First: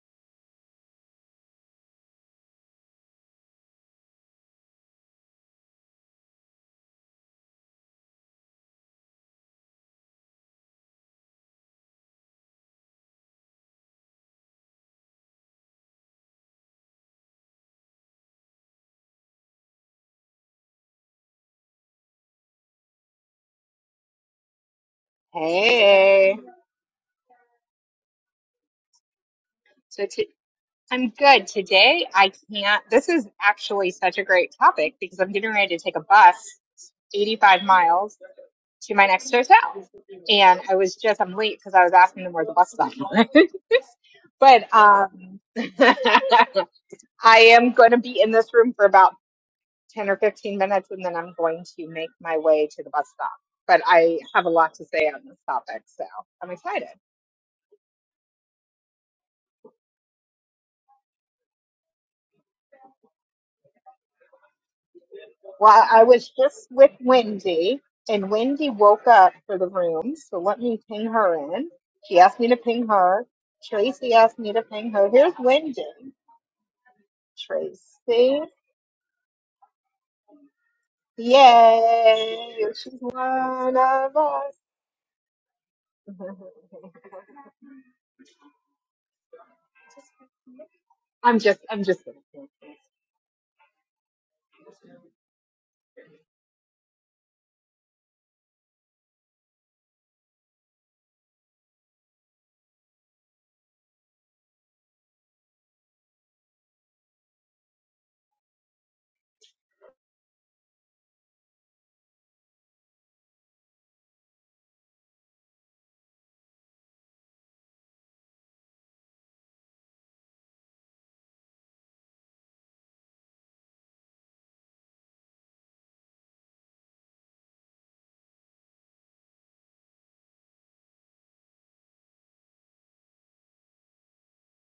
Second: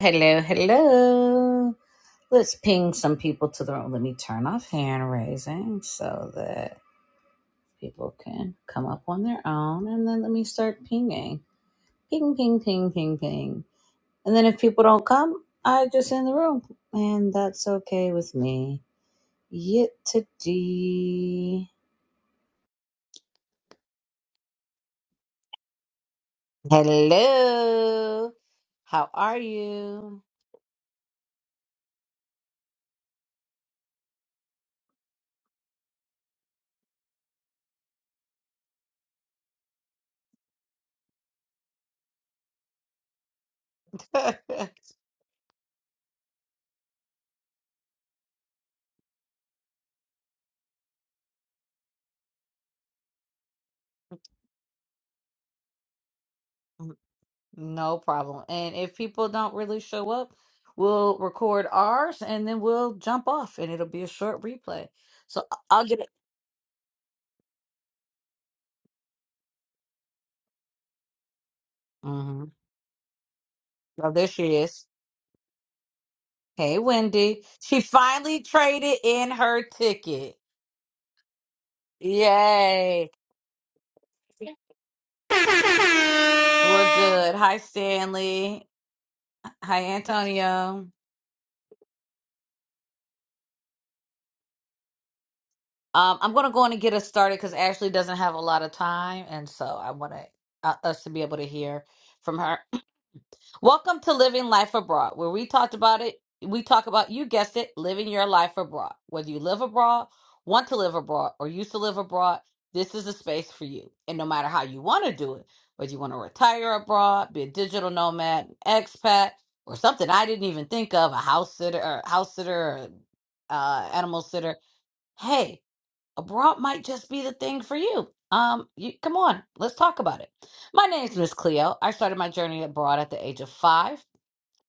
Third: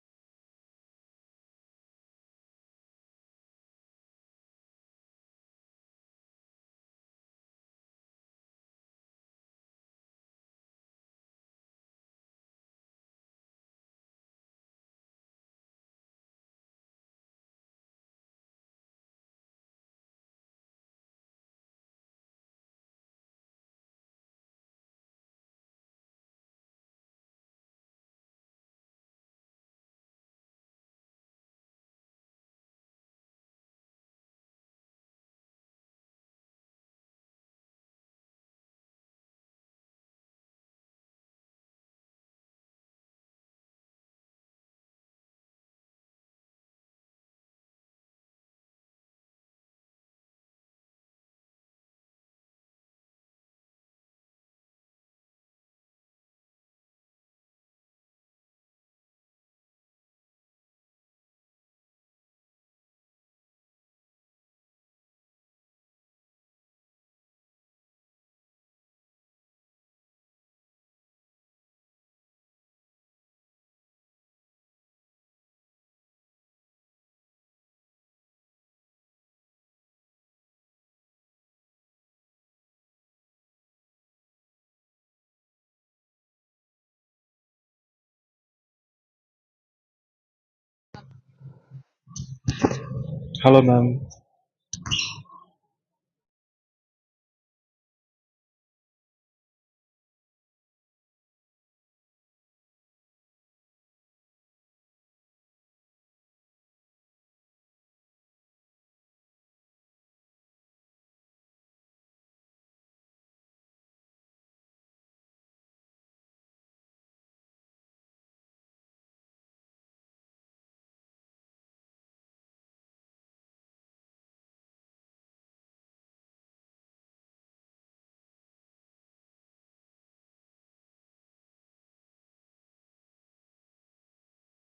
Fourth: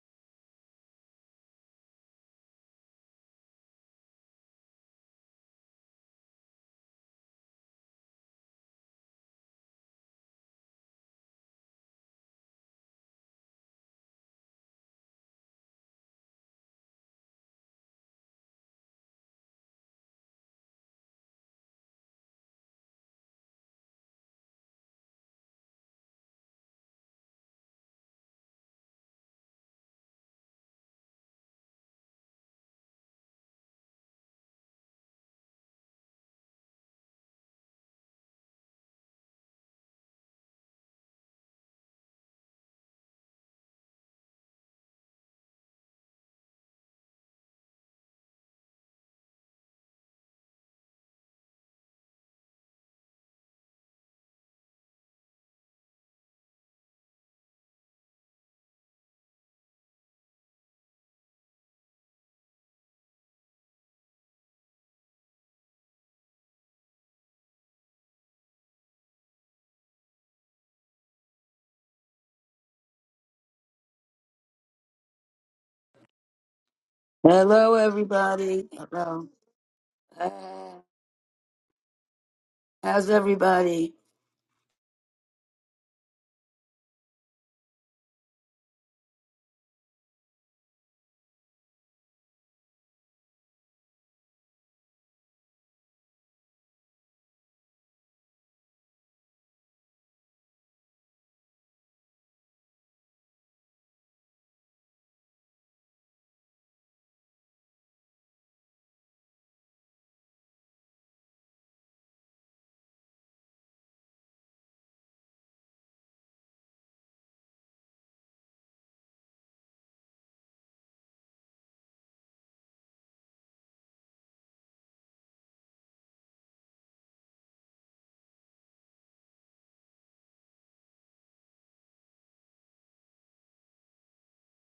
Hello, hello. Let's ping some people to the room. Let me turn off hand raising so that people can come up on their own. And then let me start pinging. Ping, ping, ping, ping, ping. And then if people don't come, I just in the room. And that's okay with me. Yet today. Hey. Hello. How are So you? t- I'm good. Today I can't. This is actually such a great topic because I'm getting ready to take a bus 85 miles to my next hotel. And I was just, I'm late because I was asking them where the bus stop was. but um, I am going to be in this room for about 10 or 15 minutes and then I'm going to make my way to the bus stop. But I have a lot to say on this topic, so I'm excited. No problem. And if people don't really show up, we'll record ours and then we'll jump off and it'll be a short replay. So I- I'll Well, get I it. was just with Wendy, and Wendy woke up for the room, so let me ping her in. She asked hmm me to ping her. Oh, Tracy there asked me she to is. ping her. Here's Wendy. Hey, Wendy. Hello, She Tracy. finally everybody. traded Hello. in her ticket. Uh, Yay! She's how's Yay. one everybody? of us. We're good. Hi, Stanley. Hi, Antonio. I'm just, I'm just. gonna ping. Hello, ma'am. Um, I'm going to go in and get us started because Ashley doesn't have a lot of time. And so I want to, uh, us to be able to hear from her. Welcome to Living Life Abroad, where we talked about it. We talk about, you guessed it, living your life abroad. Whether you live abroad, want to live abroad, or used to live abroad, this is a space for you. And no matter how you want to do it, whether you want to retire abroad, be a digital nomad, an expat, or something I didn't even think of, a house sitter, or house sitter, or uh, animal sitter. Hey, abroad might just be the thing for you. Um, you come on, let's talk about it. My name's Miss Cleo. I started my journey abroad at the age of five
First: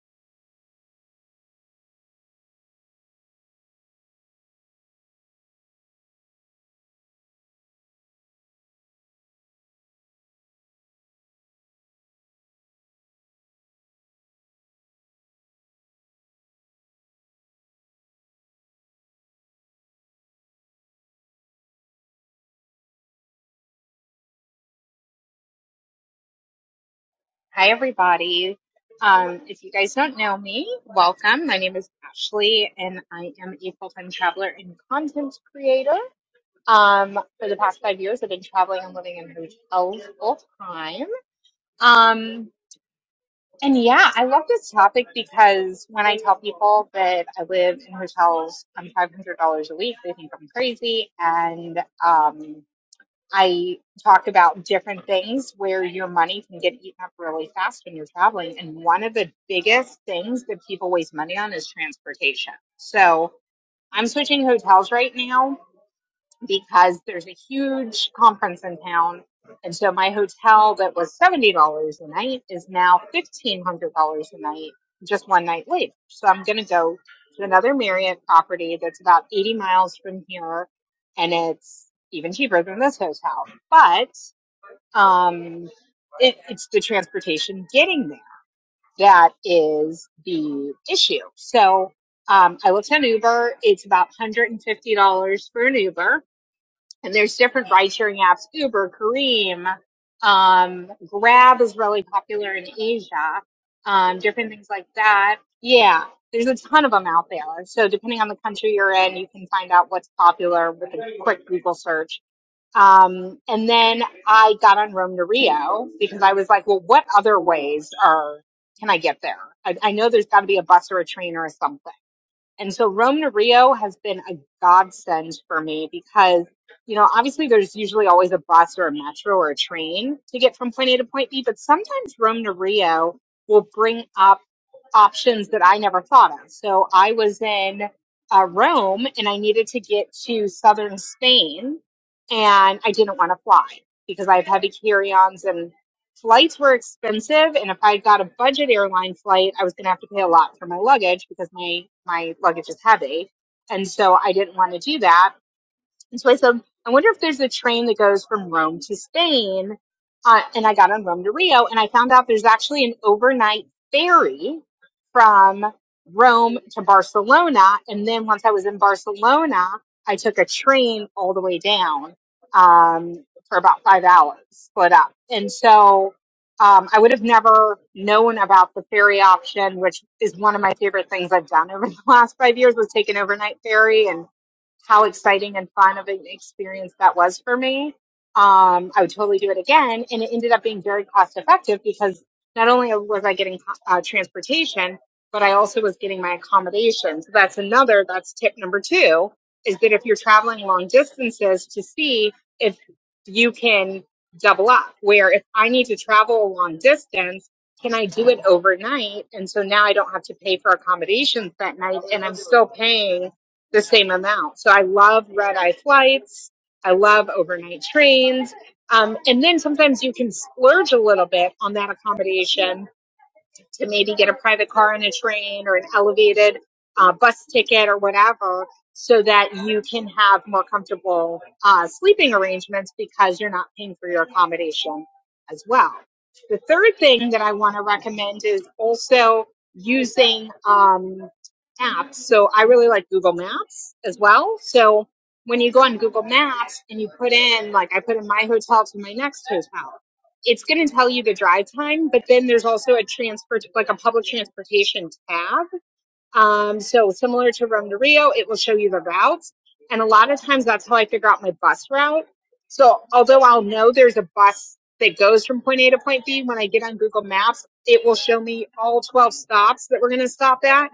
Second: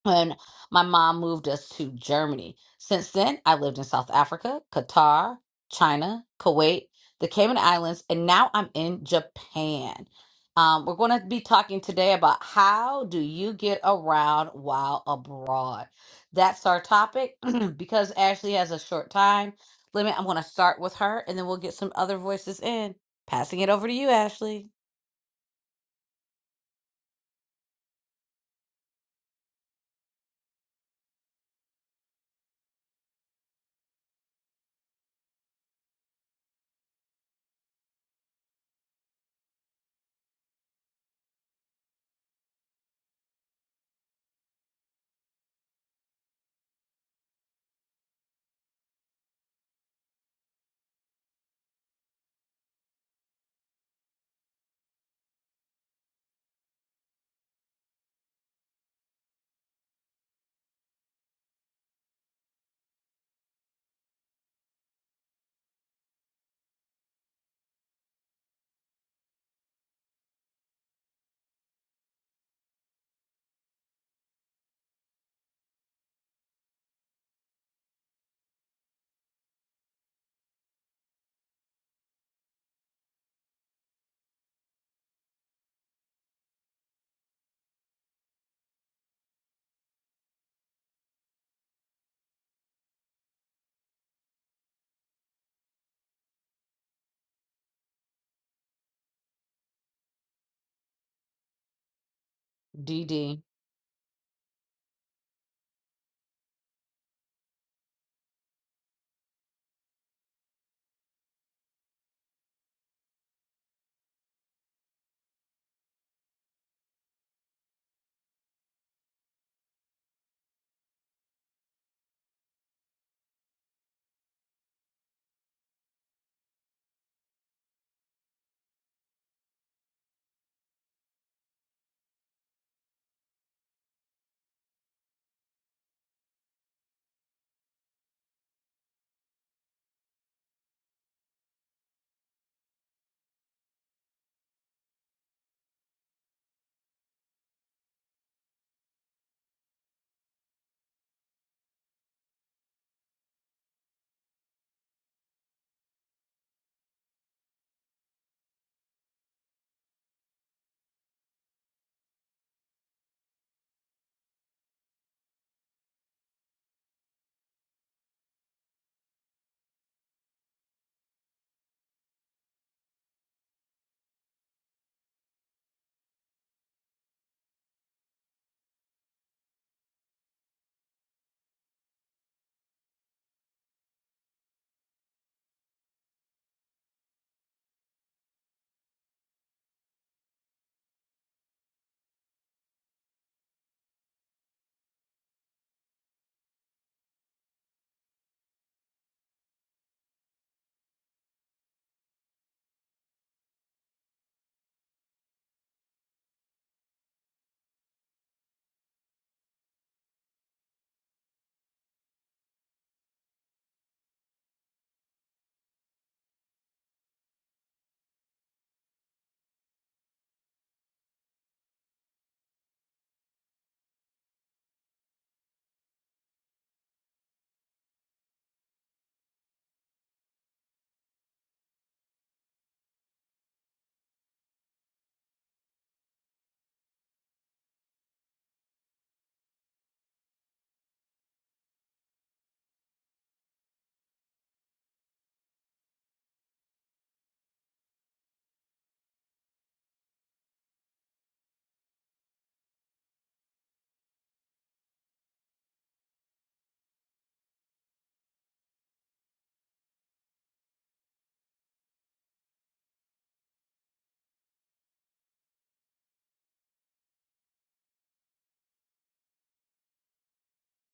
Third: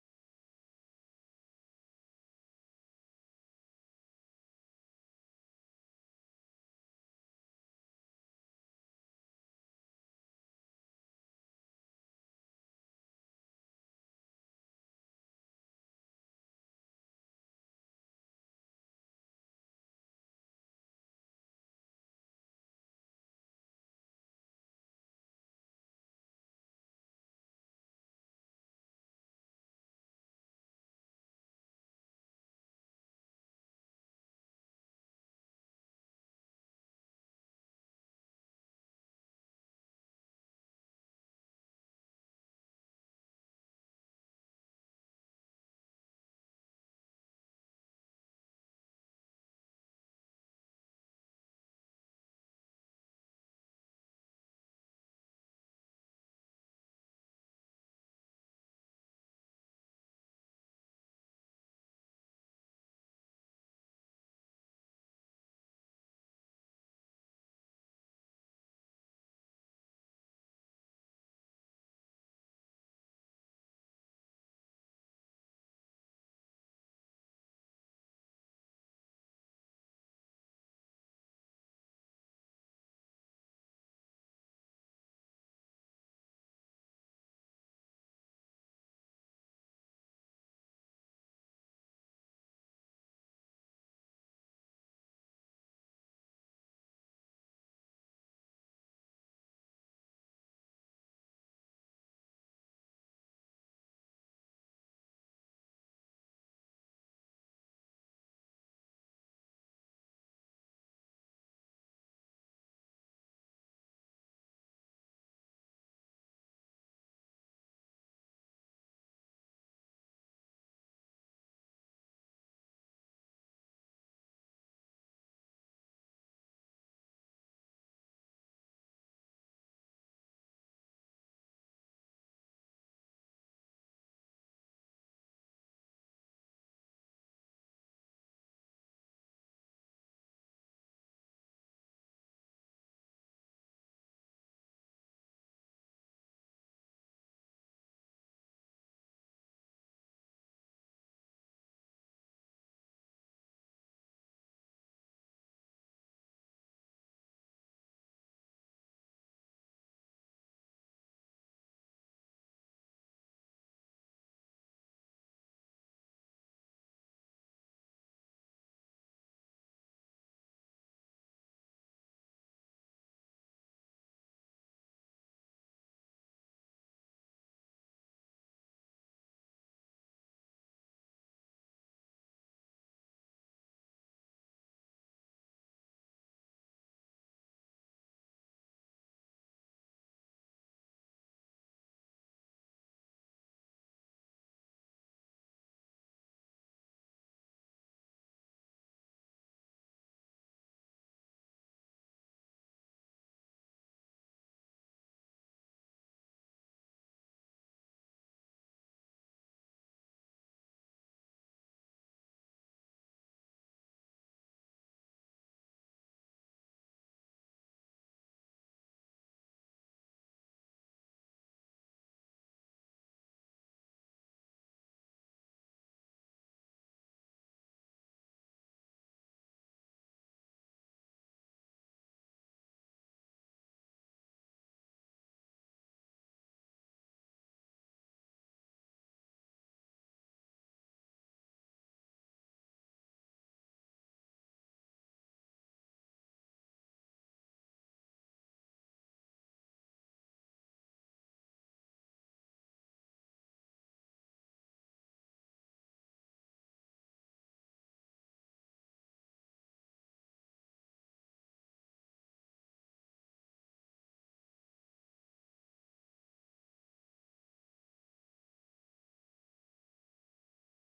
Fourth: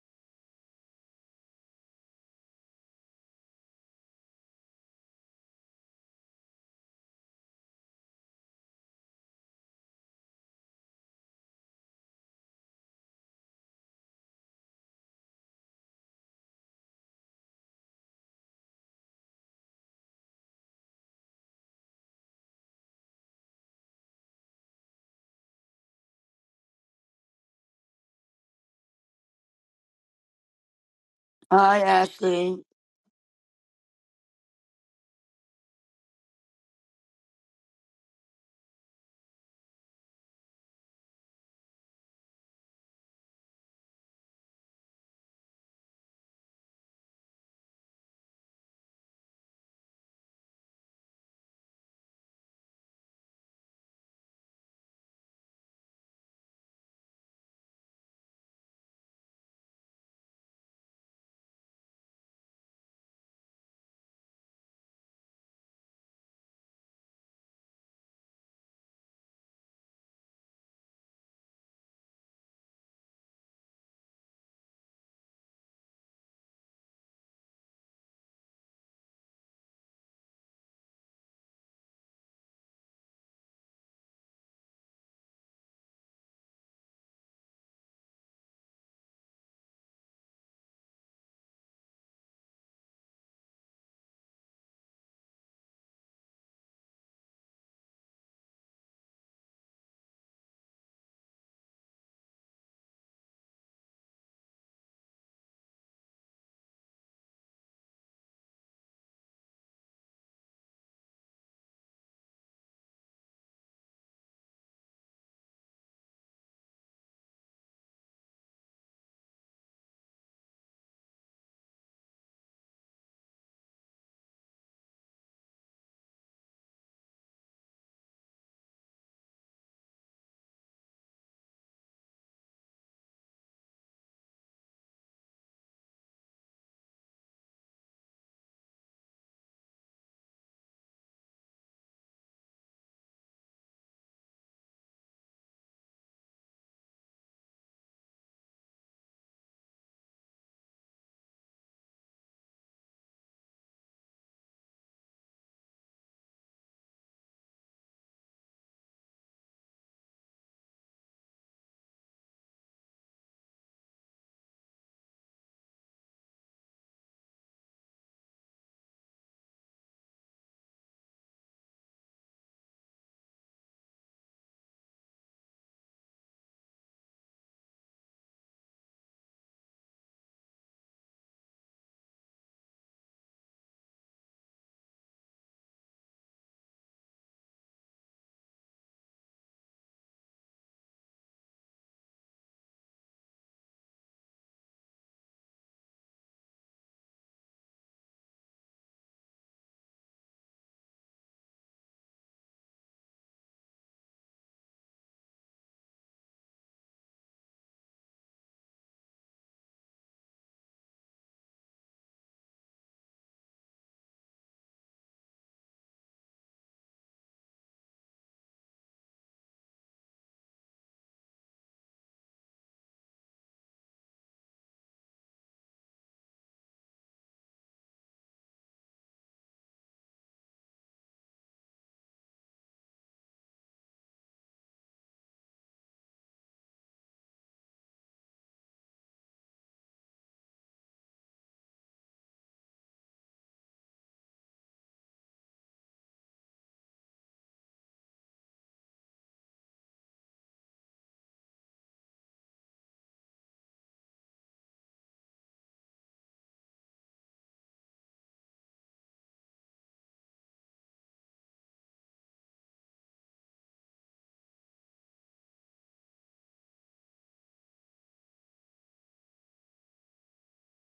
when my mom moved us to Germany. Since then, I lived in South Africa, Qatar, China, Kuwait, the Cayman Islands, and now I'm in Japan. Um, we're going to be talking today about how do you get around while abroad. That's our topic because Ashley has a short time limit. I'm going to start with her, and then we'll get some other voices in. Passing it over to you, Ashley. Hi, everybody. Um, if you guys don't know me, welcome. My name Hi, is Ashley. Ashley, and I am a full-time traveler and content creator. Um, for the past five years, I've been traveling and living in hotels full time. Um, and yeah, I love this topic because when I tell people that I live in hotels on $500 a week, they think I'm crazy. And um, I talk about different things where your money can get eaten up really fast when you're traveling. And one of the biggest things that people waste money on is transportation. So I'm switching hotels right now because there's a huge conference in town. And so my hotel that was $70 a night is now $1,500 a night, just one night later. So I'm going to go to another Marriott property that's about 80 miles from here and it's even cheaper than this hotel. But, um, it, it's the transportation getting there that is the issue. So, um, I looked on Uber. It's about $150 for an Uber and there's different ride sharing apps uber Careem, um, grab is really popular in D. D. asia um, different things like that yeah there's a ton of them out there so depending on the country you're in you can find out what's popular with a quick google search um, and then i got on rome to rio because i was like well what other ways are can i get there i, I know there's got to be a bus or a train or something and so Rome to Rio has been a godsend for me because, you know, obviously there's usually always a bus or a metro or a train to get from point A to point B, but sometimes Rome to Rio will bring up options that I never thought of. So I was in uh, Rome and I needed to get to southern Spain and I didn't want to fly because I have heavy carry ons and. Flights were expensive, and if I got a budget airline flight, I was going to have to pay a lot for my luggage because my my luggage is heavy, and so I didn't want to do that. And so I said, I wonder if there's a train that goes from Rome to Spain. Uh, and I got on Rome to Rio and I found out there's actually an overnight ferry from Rome to Barcelona. And then once I was in Barcelona, I took a train all the way down um, for about five hours, split up. And so um, I would have never known about the ferry option, which is one of my favorite things I've done over the last five years was take an overnight ferry and how exciting and fun of an experience that was for me. Um, I would totally do it again. And it ended up being very cost effective because not only was I getting uh, transportation, but I also was getting my accommodation. So that's another, that's tip number two is that if you're traveling long distances to see if you can double up, where if I need to travel a long distance, can I do it overnight? And so now I don't have to pay for accommodations that night and I'm still paying the same amount. So I love red eye flights. I love overnight trains. Um, and then sometimes you can splurge a little bit on that accommodation to maybe get a private car and a train or an elevated uh, bus ticket or whatever so that you can have more comfortable uh, sleeping arrangements because you're not paying for your accommodation as well. The third thing that I want to recommend is also using um, apps. So I really like Google Maps as well. So when you go on Google Maps and you put in, like, I put in my hotel to my next hotel it's going to tell you the drive time, but then there's also a transport, like a public transportation tab. Um, so similar to Rome to Rio, it will show you the routes. And a lot of times that's how I figure out my bus route. So although I'll know there's a bus that goes from point A to point B, when I get on Google Maps, it will show me all 12 stops that we're going to stop at.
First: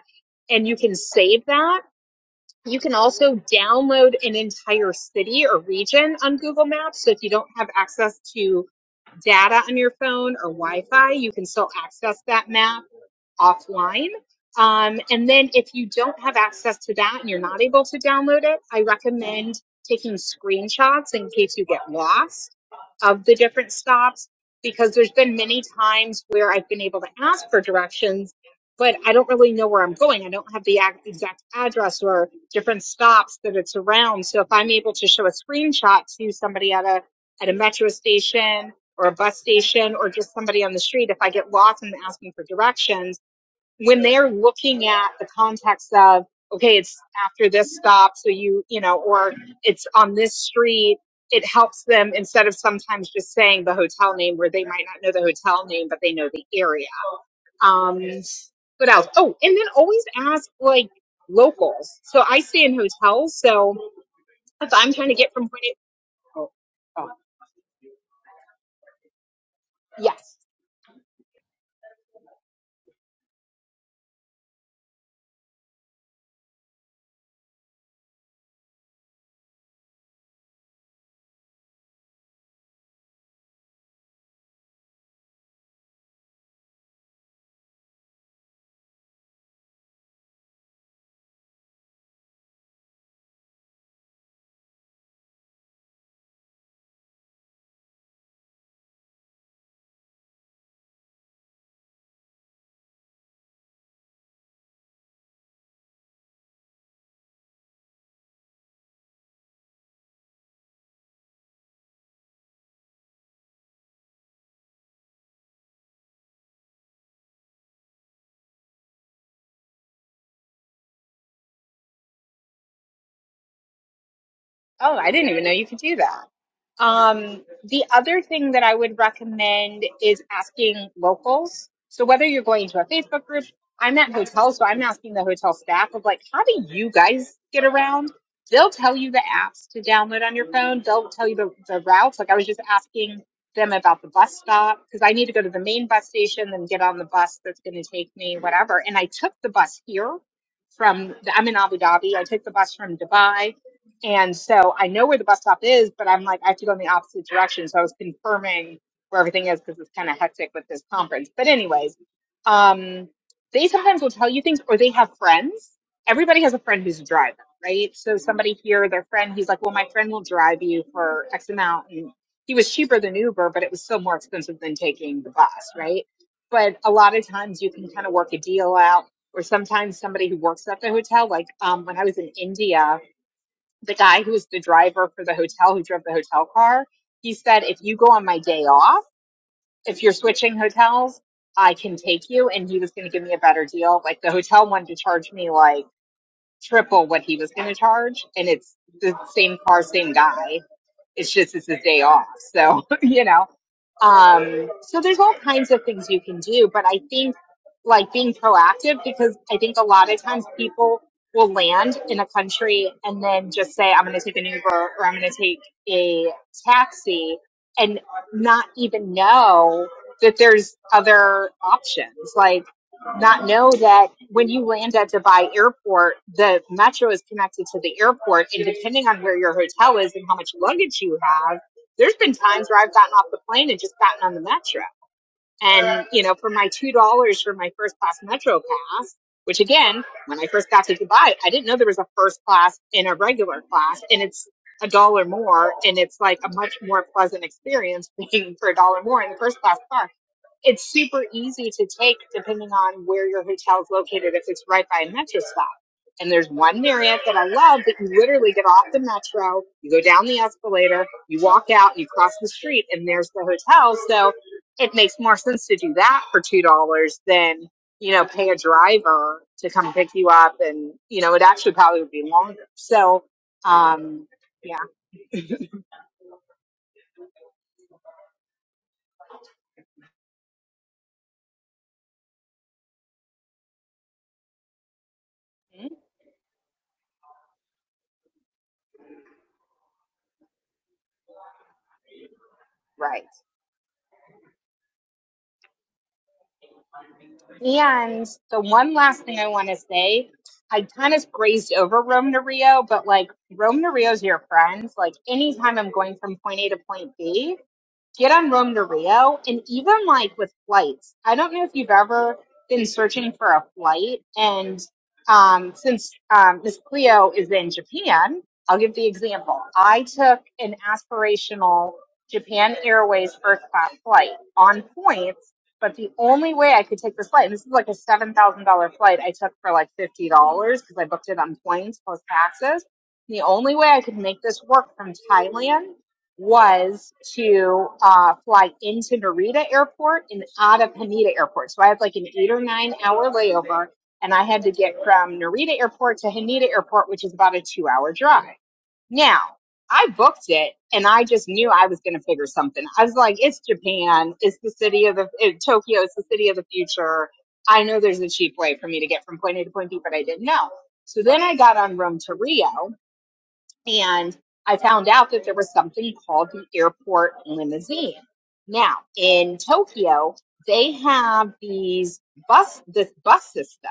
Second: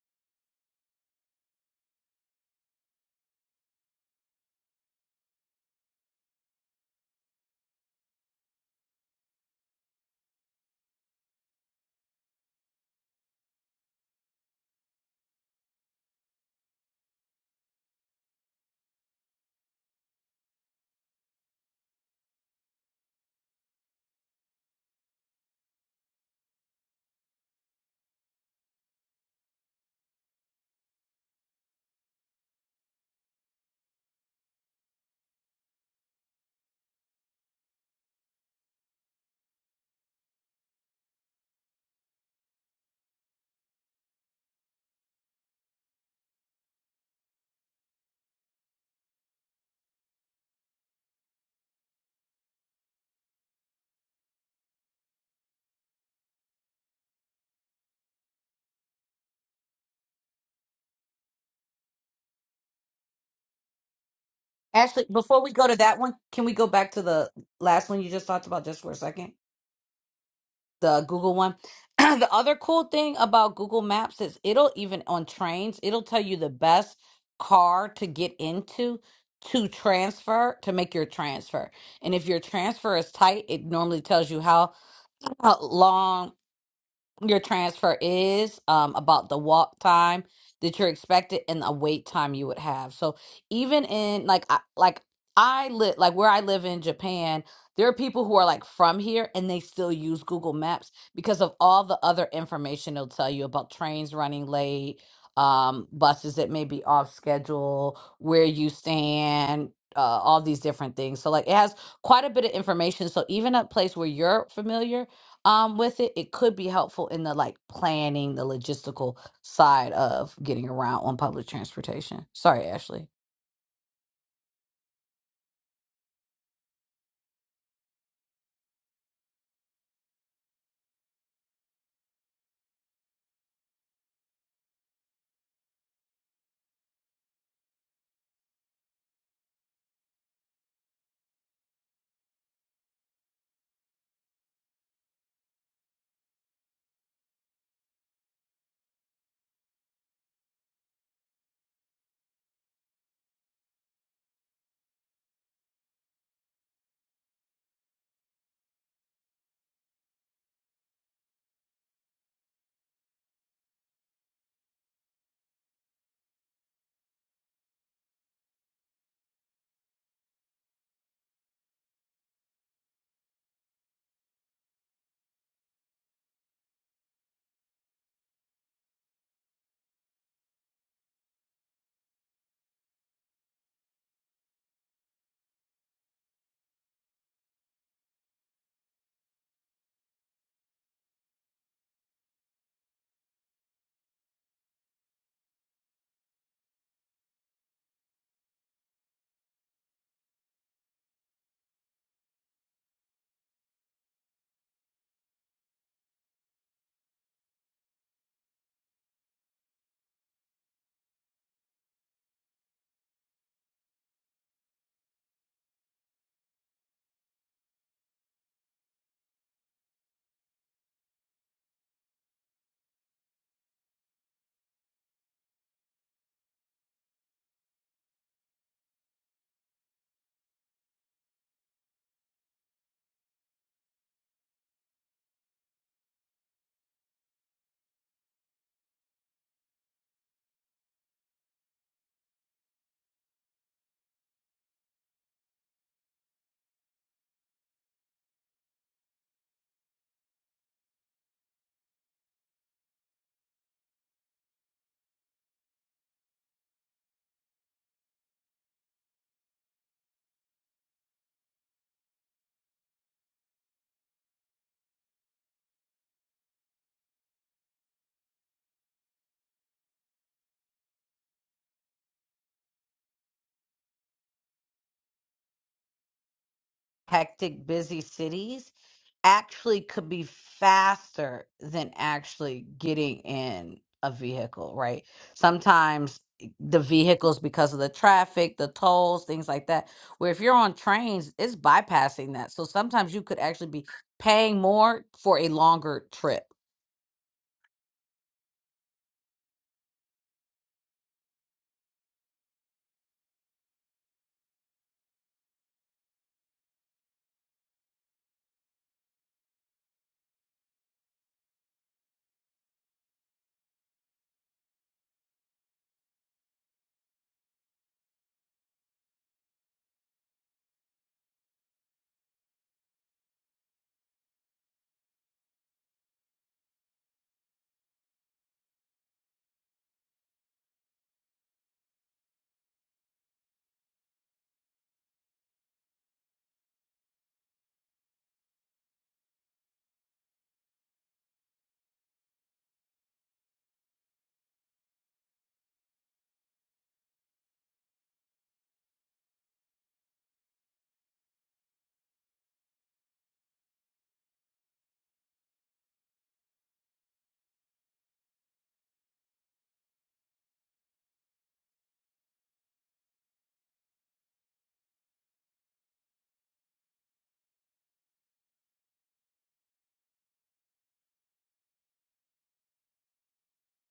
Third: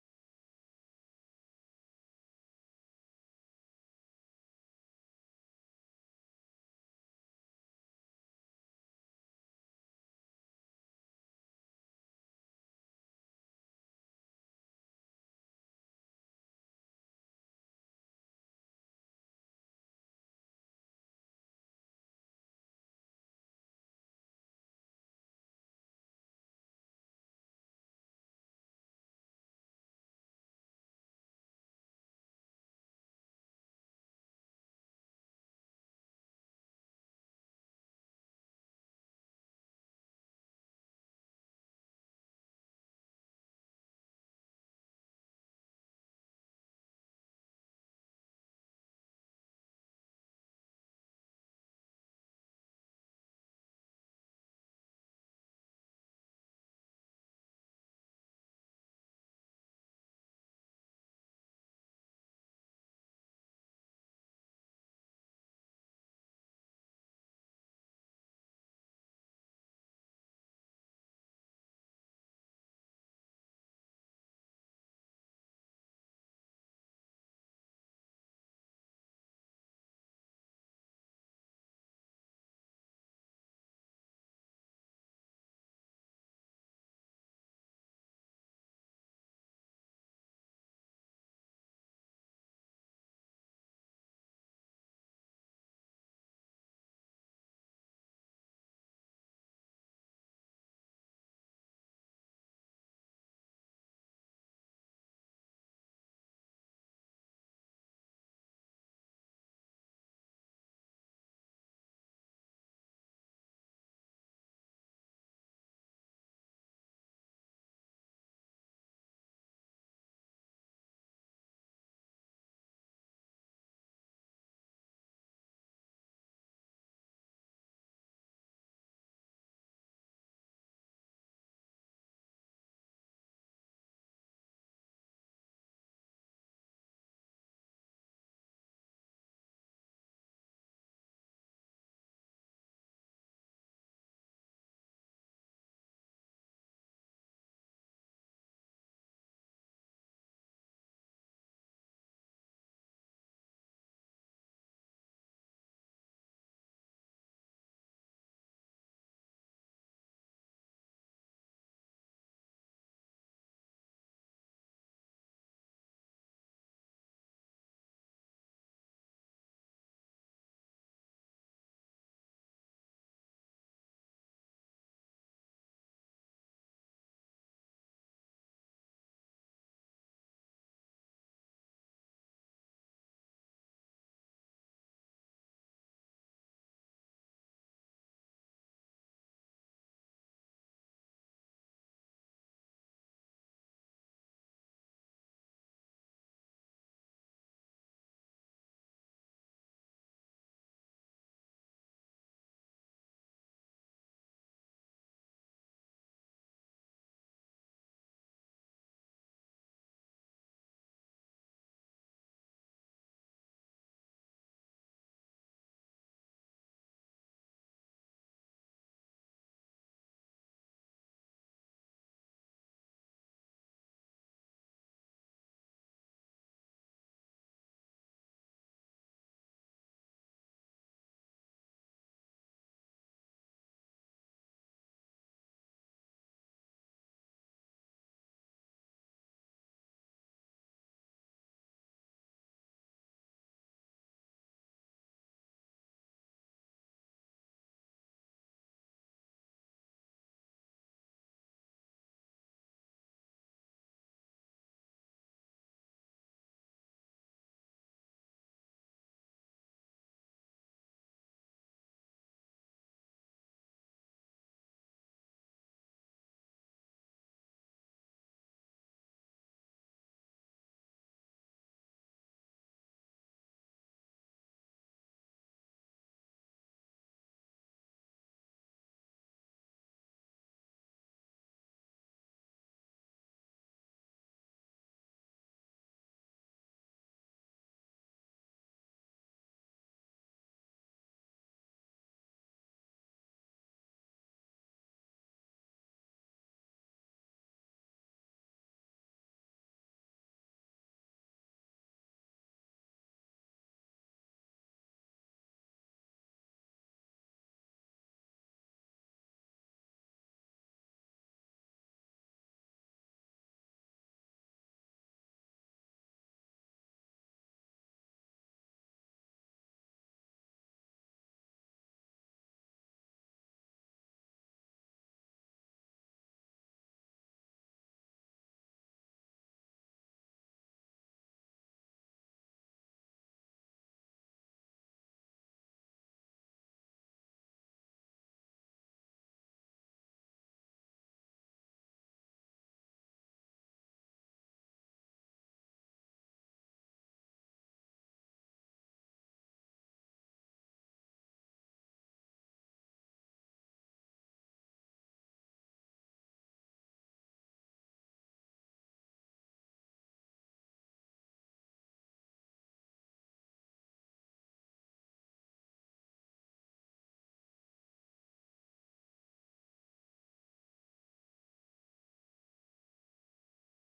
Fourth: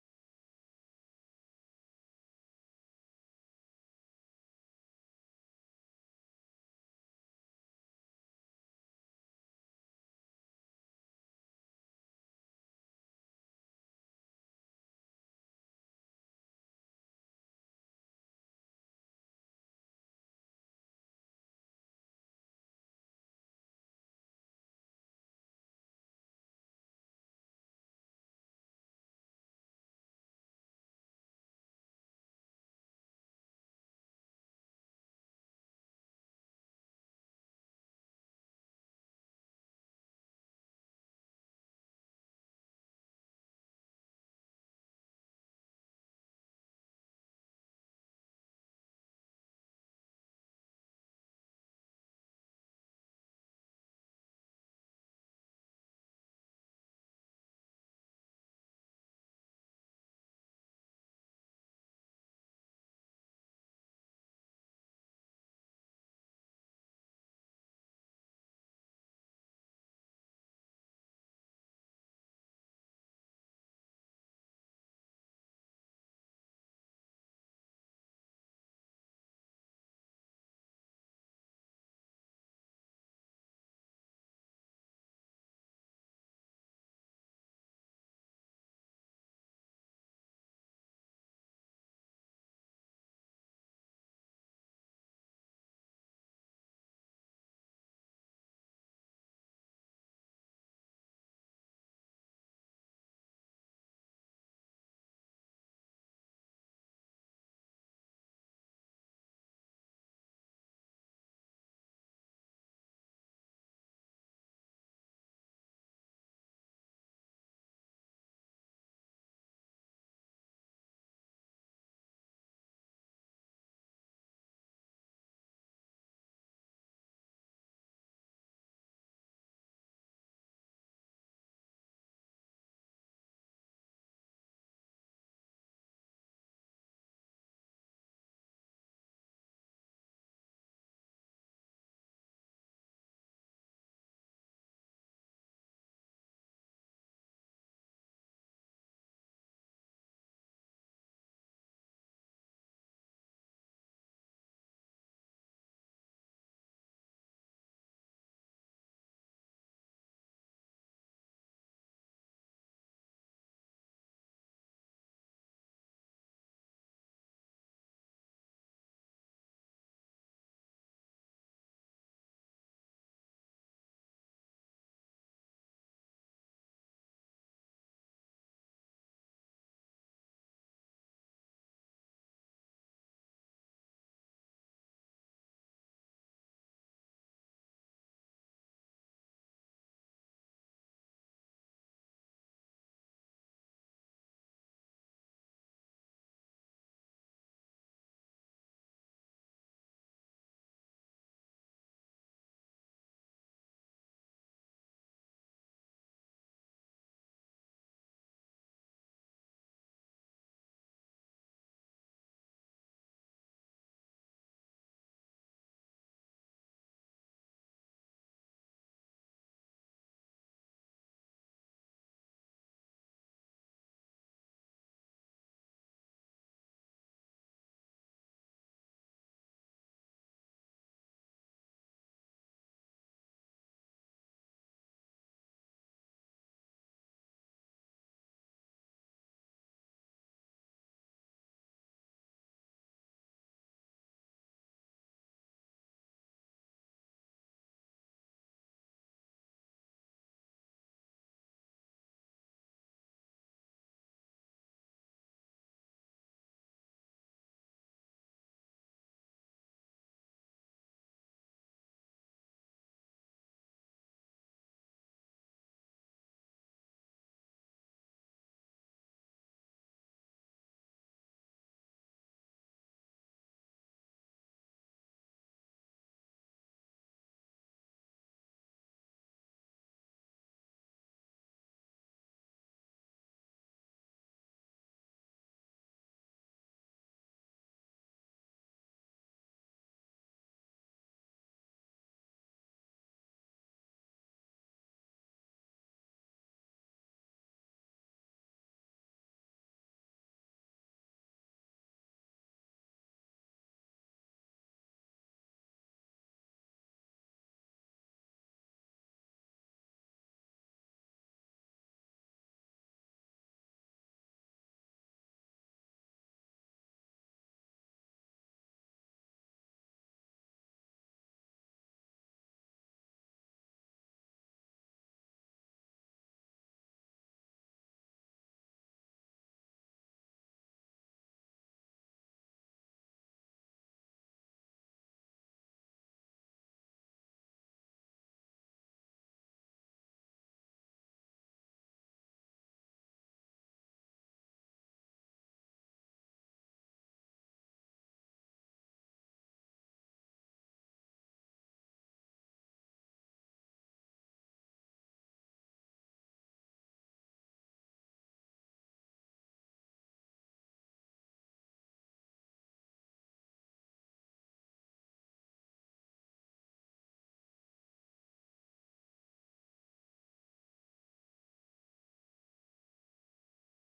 And you can save that you can also download an entire city or region on Google Maps. So if you don't have access to data on your phone or Wi Fi, you can still access that map offline. Um, and then if you don't have access to that and you're not able to download it, I recommend taking screenshots in case you get lost of the different stops because there's been many times where I've been able to ask for directions, but I don't really know where I'm going. I don't have the ac- exact address or different stops that it's around. So if I'm able to show a screenshot to somebody at a at a metro station or a bus station or just somebody on the street, if I get lost and ask asking for directions when they're looking at the context of okay it's after this stop so you you know or it's on this street it helps them instead of sometimes just saying the hotel name where they might not know the hotel name but they know the area um what else oh and then always ask like locals so i stay in hotels so if i'm Ashley, trying to get before from we point go a to that one, can oh, we go back to oh the last one you just talked about just for a second? yes The Google one. the other cool thing about Google Maps is it'll even on trains, it'll tell you the best car to get into to transfer to make your transfer. And if your transfer is tight, it normally tells you how, how long your transfer is, um, about the walk time that you're expected and the wait time you would have. So even in like I, like I live like where I live in Japan, there are people who are like from here and they still use Google Maps because of all the other information they'll tell you about trains running late, um, buses that may be off schedule, where you stand. Uh, all these different things. So, like, it has quite a bit of information. So, even a place where you're familiar, um with it it could be helpful in the like planning the logistical side of getting around on public transportation sorry ashley Oh, I didn't even know you could do that. Um, the other thing that I would recommend is asking locals. So whether you're going to a Facebook group, I'm at hotels, so I'm asking the hotel staff of like, how do you guys get around? They'll tell you the apps to download on your phone. They'll tell you the, the routes. Like I was just asking them about the bus stop because I need to go to the main bus station and get on the bus that's going to take me, whatever. And I took the bus here from, the, I'm in Abu Dhabi. I took the bus from Dubai and so I know where the bus stop is, but I'm like, I have to go in the opposite direction. So I was confirming where everything is because it's kind of hectic with this conference. But, anyways, um, they sometimes will tell you things or they have friends. Everybody has a friend who's a driver, right? So somebody here, their friend, he's like, Well, my friend will drive you for X amount. And he was cheaper than Uber, but it was still more expensive than taking the bus, right? But a lot of times you can kind of work a deal out. Or sometimes somebody who works at the hotel, like um, when I was in India, the guy who was the driver for the hotel who drove the hotel car he said if you go on my day off if you're switching hotels i can take you and he was going to give me a better deal like the hotel wanted to charge me like triple what he was going to charge and it's the same car same guy it's just it's a day off. So, you know. Um so there's all kinds of things you can do, but I think like being proactive because I think a lot of times people will land in a country and then just say, I'm gonna take an Uber or I'm gonna take a taxi and not even know that there's other options. Like not know that when you land at Dubai airport, the metro is connected to the airport. And depending on where your hotel is and how much luggage you have, there's been times where I've gotten off the plane and just gotten on the metro. And, you know, for my $2 for my first class metro pass, which again, when I first got to Dubai, I didn't know there was a first class and a regular class. And it's a dollar more. And it's like a much more pleasant experience paying for a dollar more in the first class class it's super easy to take depending on where your hotel is located if it's right by a metro stop. And there's one Marriott that I love that you literally get off the metro, you go down the escalator, you walk out, you cross the street, and there's the hotel. So it makes more sense to do that for two dollars than you know pay a driver to come pick you up, and you know it actually probably would be longer. So um, yeah, hectic busy cities actually could be faster than actually getting in a vehicle right Hmm? sometimes the vehicles because of the traffic the tolls things like that where if you're on trains it's bypassing that so sometimes you right. could actually be paying more for a longer trip And the one last thing I want to say, I kind of grazed over Rome to Rio, but like Rome to Rio is your friend. Like anytime I'm going from point A to point B, get on Rome to Rio, and even like with flights, I don't know if you've ever been searching for a flight. And um, since um, Miss Cleo is in Japan, I'll give the example. I took an aspirational Japan Airways first class flight on points, but the only way I could take this flight, and this is like a $7,000 flight I took for like $50 because I booked it on points plus taxes. The only way I could make this work from Thailand was to uh, fly into Narita Airport and out of Haneda Airport. So I had like an eight or nine hour layover, and I had to get from Narita Airport to Haneda Airport, which is about a two hour drive. Now, I booked it and I just knew I was going to figure something. I was like, it's Japan. It's the city of the, eh, Tokyo. It's the city of the future. I know there's a cheap way for me to get from point A to point B, but I didn't know. So then I got on Rome to Rio and I found out that there was something called the airport limousine. Now, in Tokyo, they have these bus this bus system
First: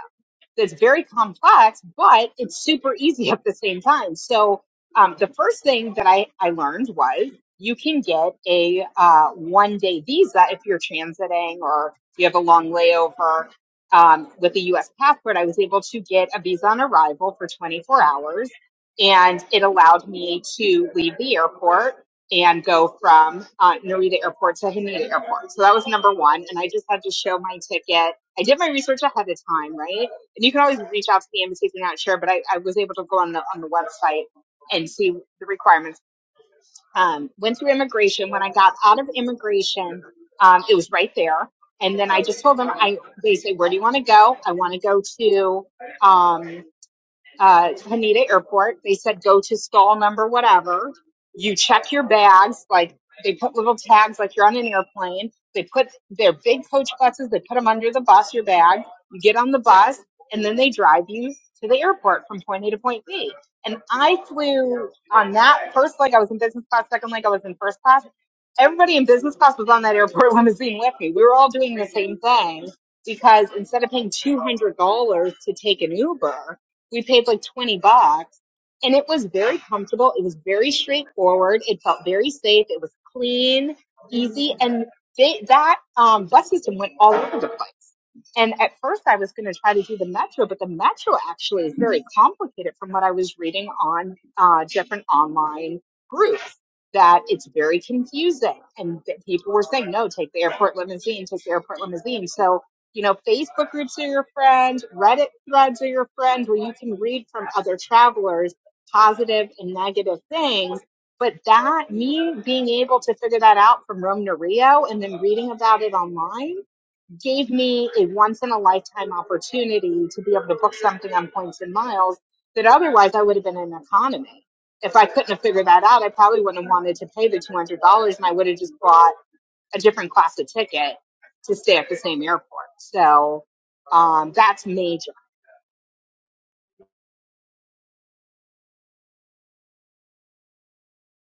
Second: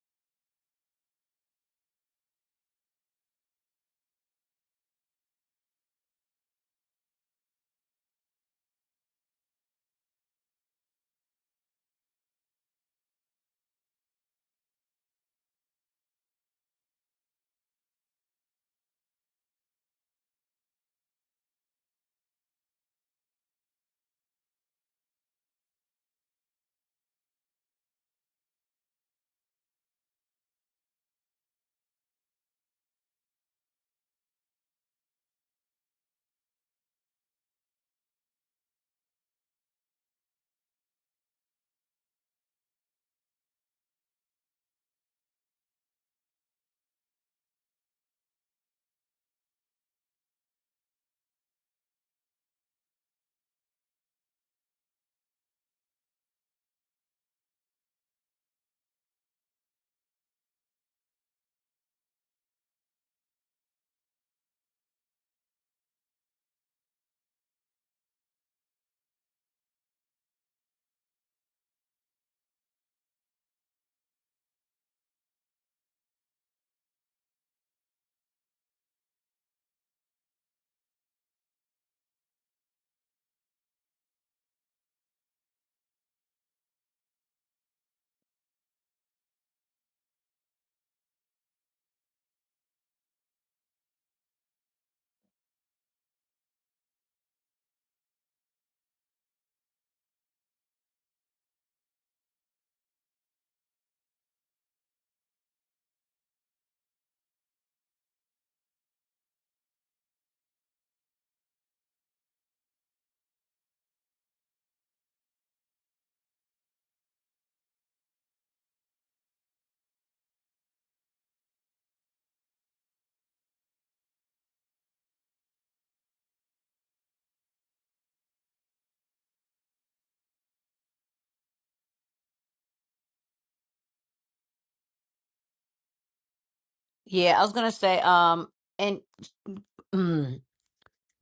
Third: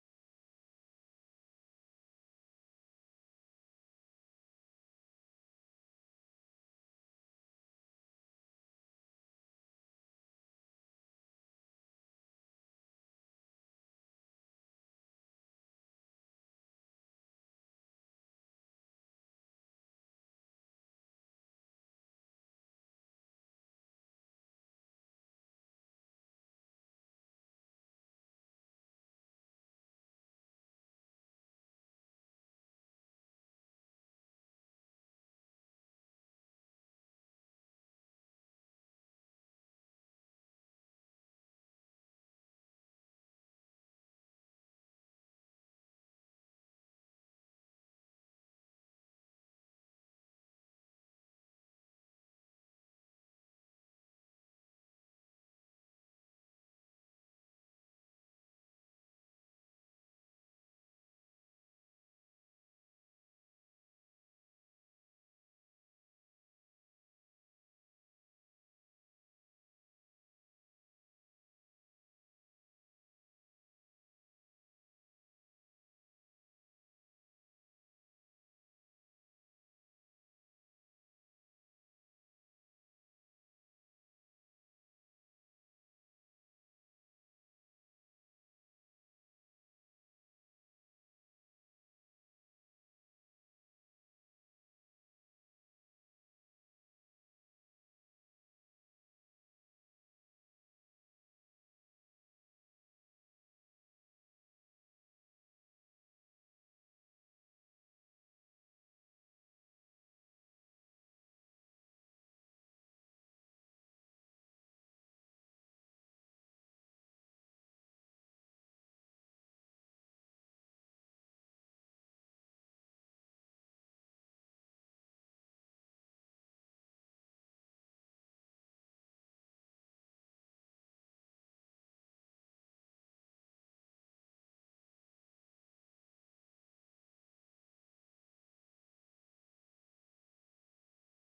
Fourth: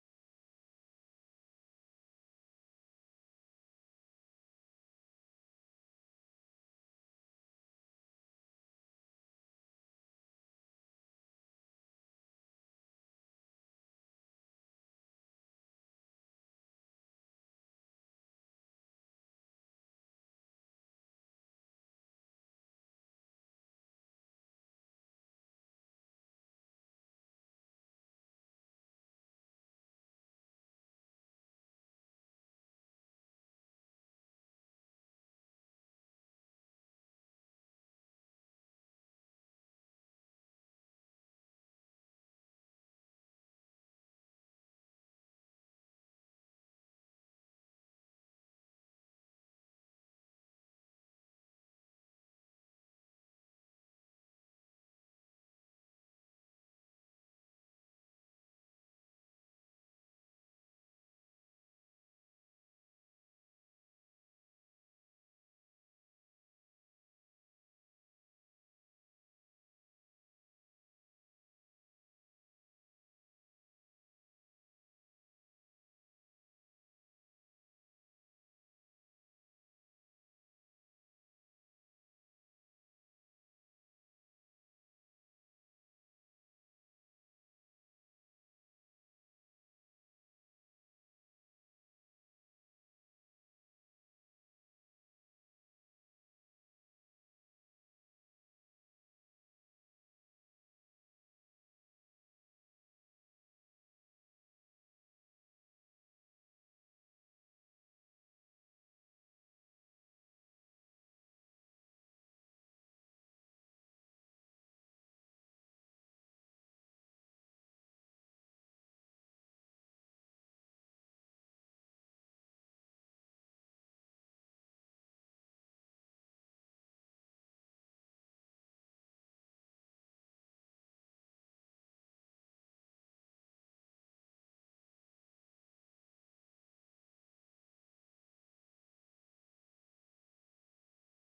that's very complex, but it's super easy at the same time. So um, the first thing that I, I learned was you can get a uh, one day visa if you're transiting or you have a long layover. Um, with a U.S. passport, I was able to get a visa on arrival for 24 hours, and it allowed me to leave the airport and go from uh, Narita Airport to Haneda Airport. So that was number one, and I just had to show my ticket. I did my research ahead of time, right? and you can always reach out to the embassy if you're not sure. But I, I was able to go on the on the website and see the requirements. Um, went through immigration. When I got out of immigration, um, it was right there. And then I just told them, I they say, where do you want to go? I want to go to um, uh, Haneda Airport. They said go to stall number whatever. You check your bags, like they put little tags like you're on an airplane. They put their big coach buses, they put them under the bus, your bag. You get on the bus, and then they drive you to the airport from point A to point B. And I flew on that first leg, I was in business class, second leg, I was in first class. Everybody in business class was on that airport limousine with me. We were all doing the same thing because instead of paying $200 to take an Uber, we paid like 20 bucks and it was very comfortable it was very straightforward it felt very safe it was clean easy and they, that um, bus system went all over the place and at first i was going to try to do the metro but the metro actually is very complicated from what i was reading on uh, different online groups that it's very confusing and that people were saying no take the airport limousine take the airport limousine so you know, Facebook groups are your friend, Reddit threads are your friend, where you can read from other travelers positive and negative things. But that, me being able to figure that out from Rome to Rio and then reading about it online gave me a once in a lifetime opportunity to be able to book something on points and miles that otherwise I would have been in economy. If I couldn't have figured that out, I probably wouldn't have wanted to pay the $200 and I would have just bought a different class of ticket to stay at the same airport. So um, that's major. Yeah, I was gonna say, um, and.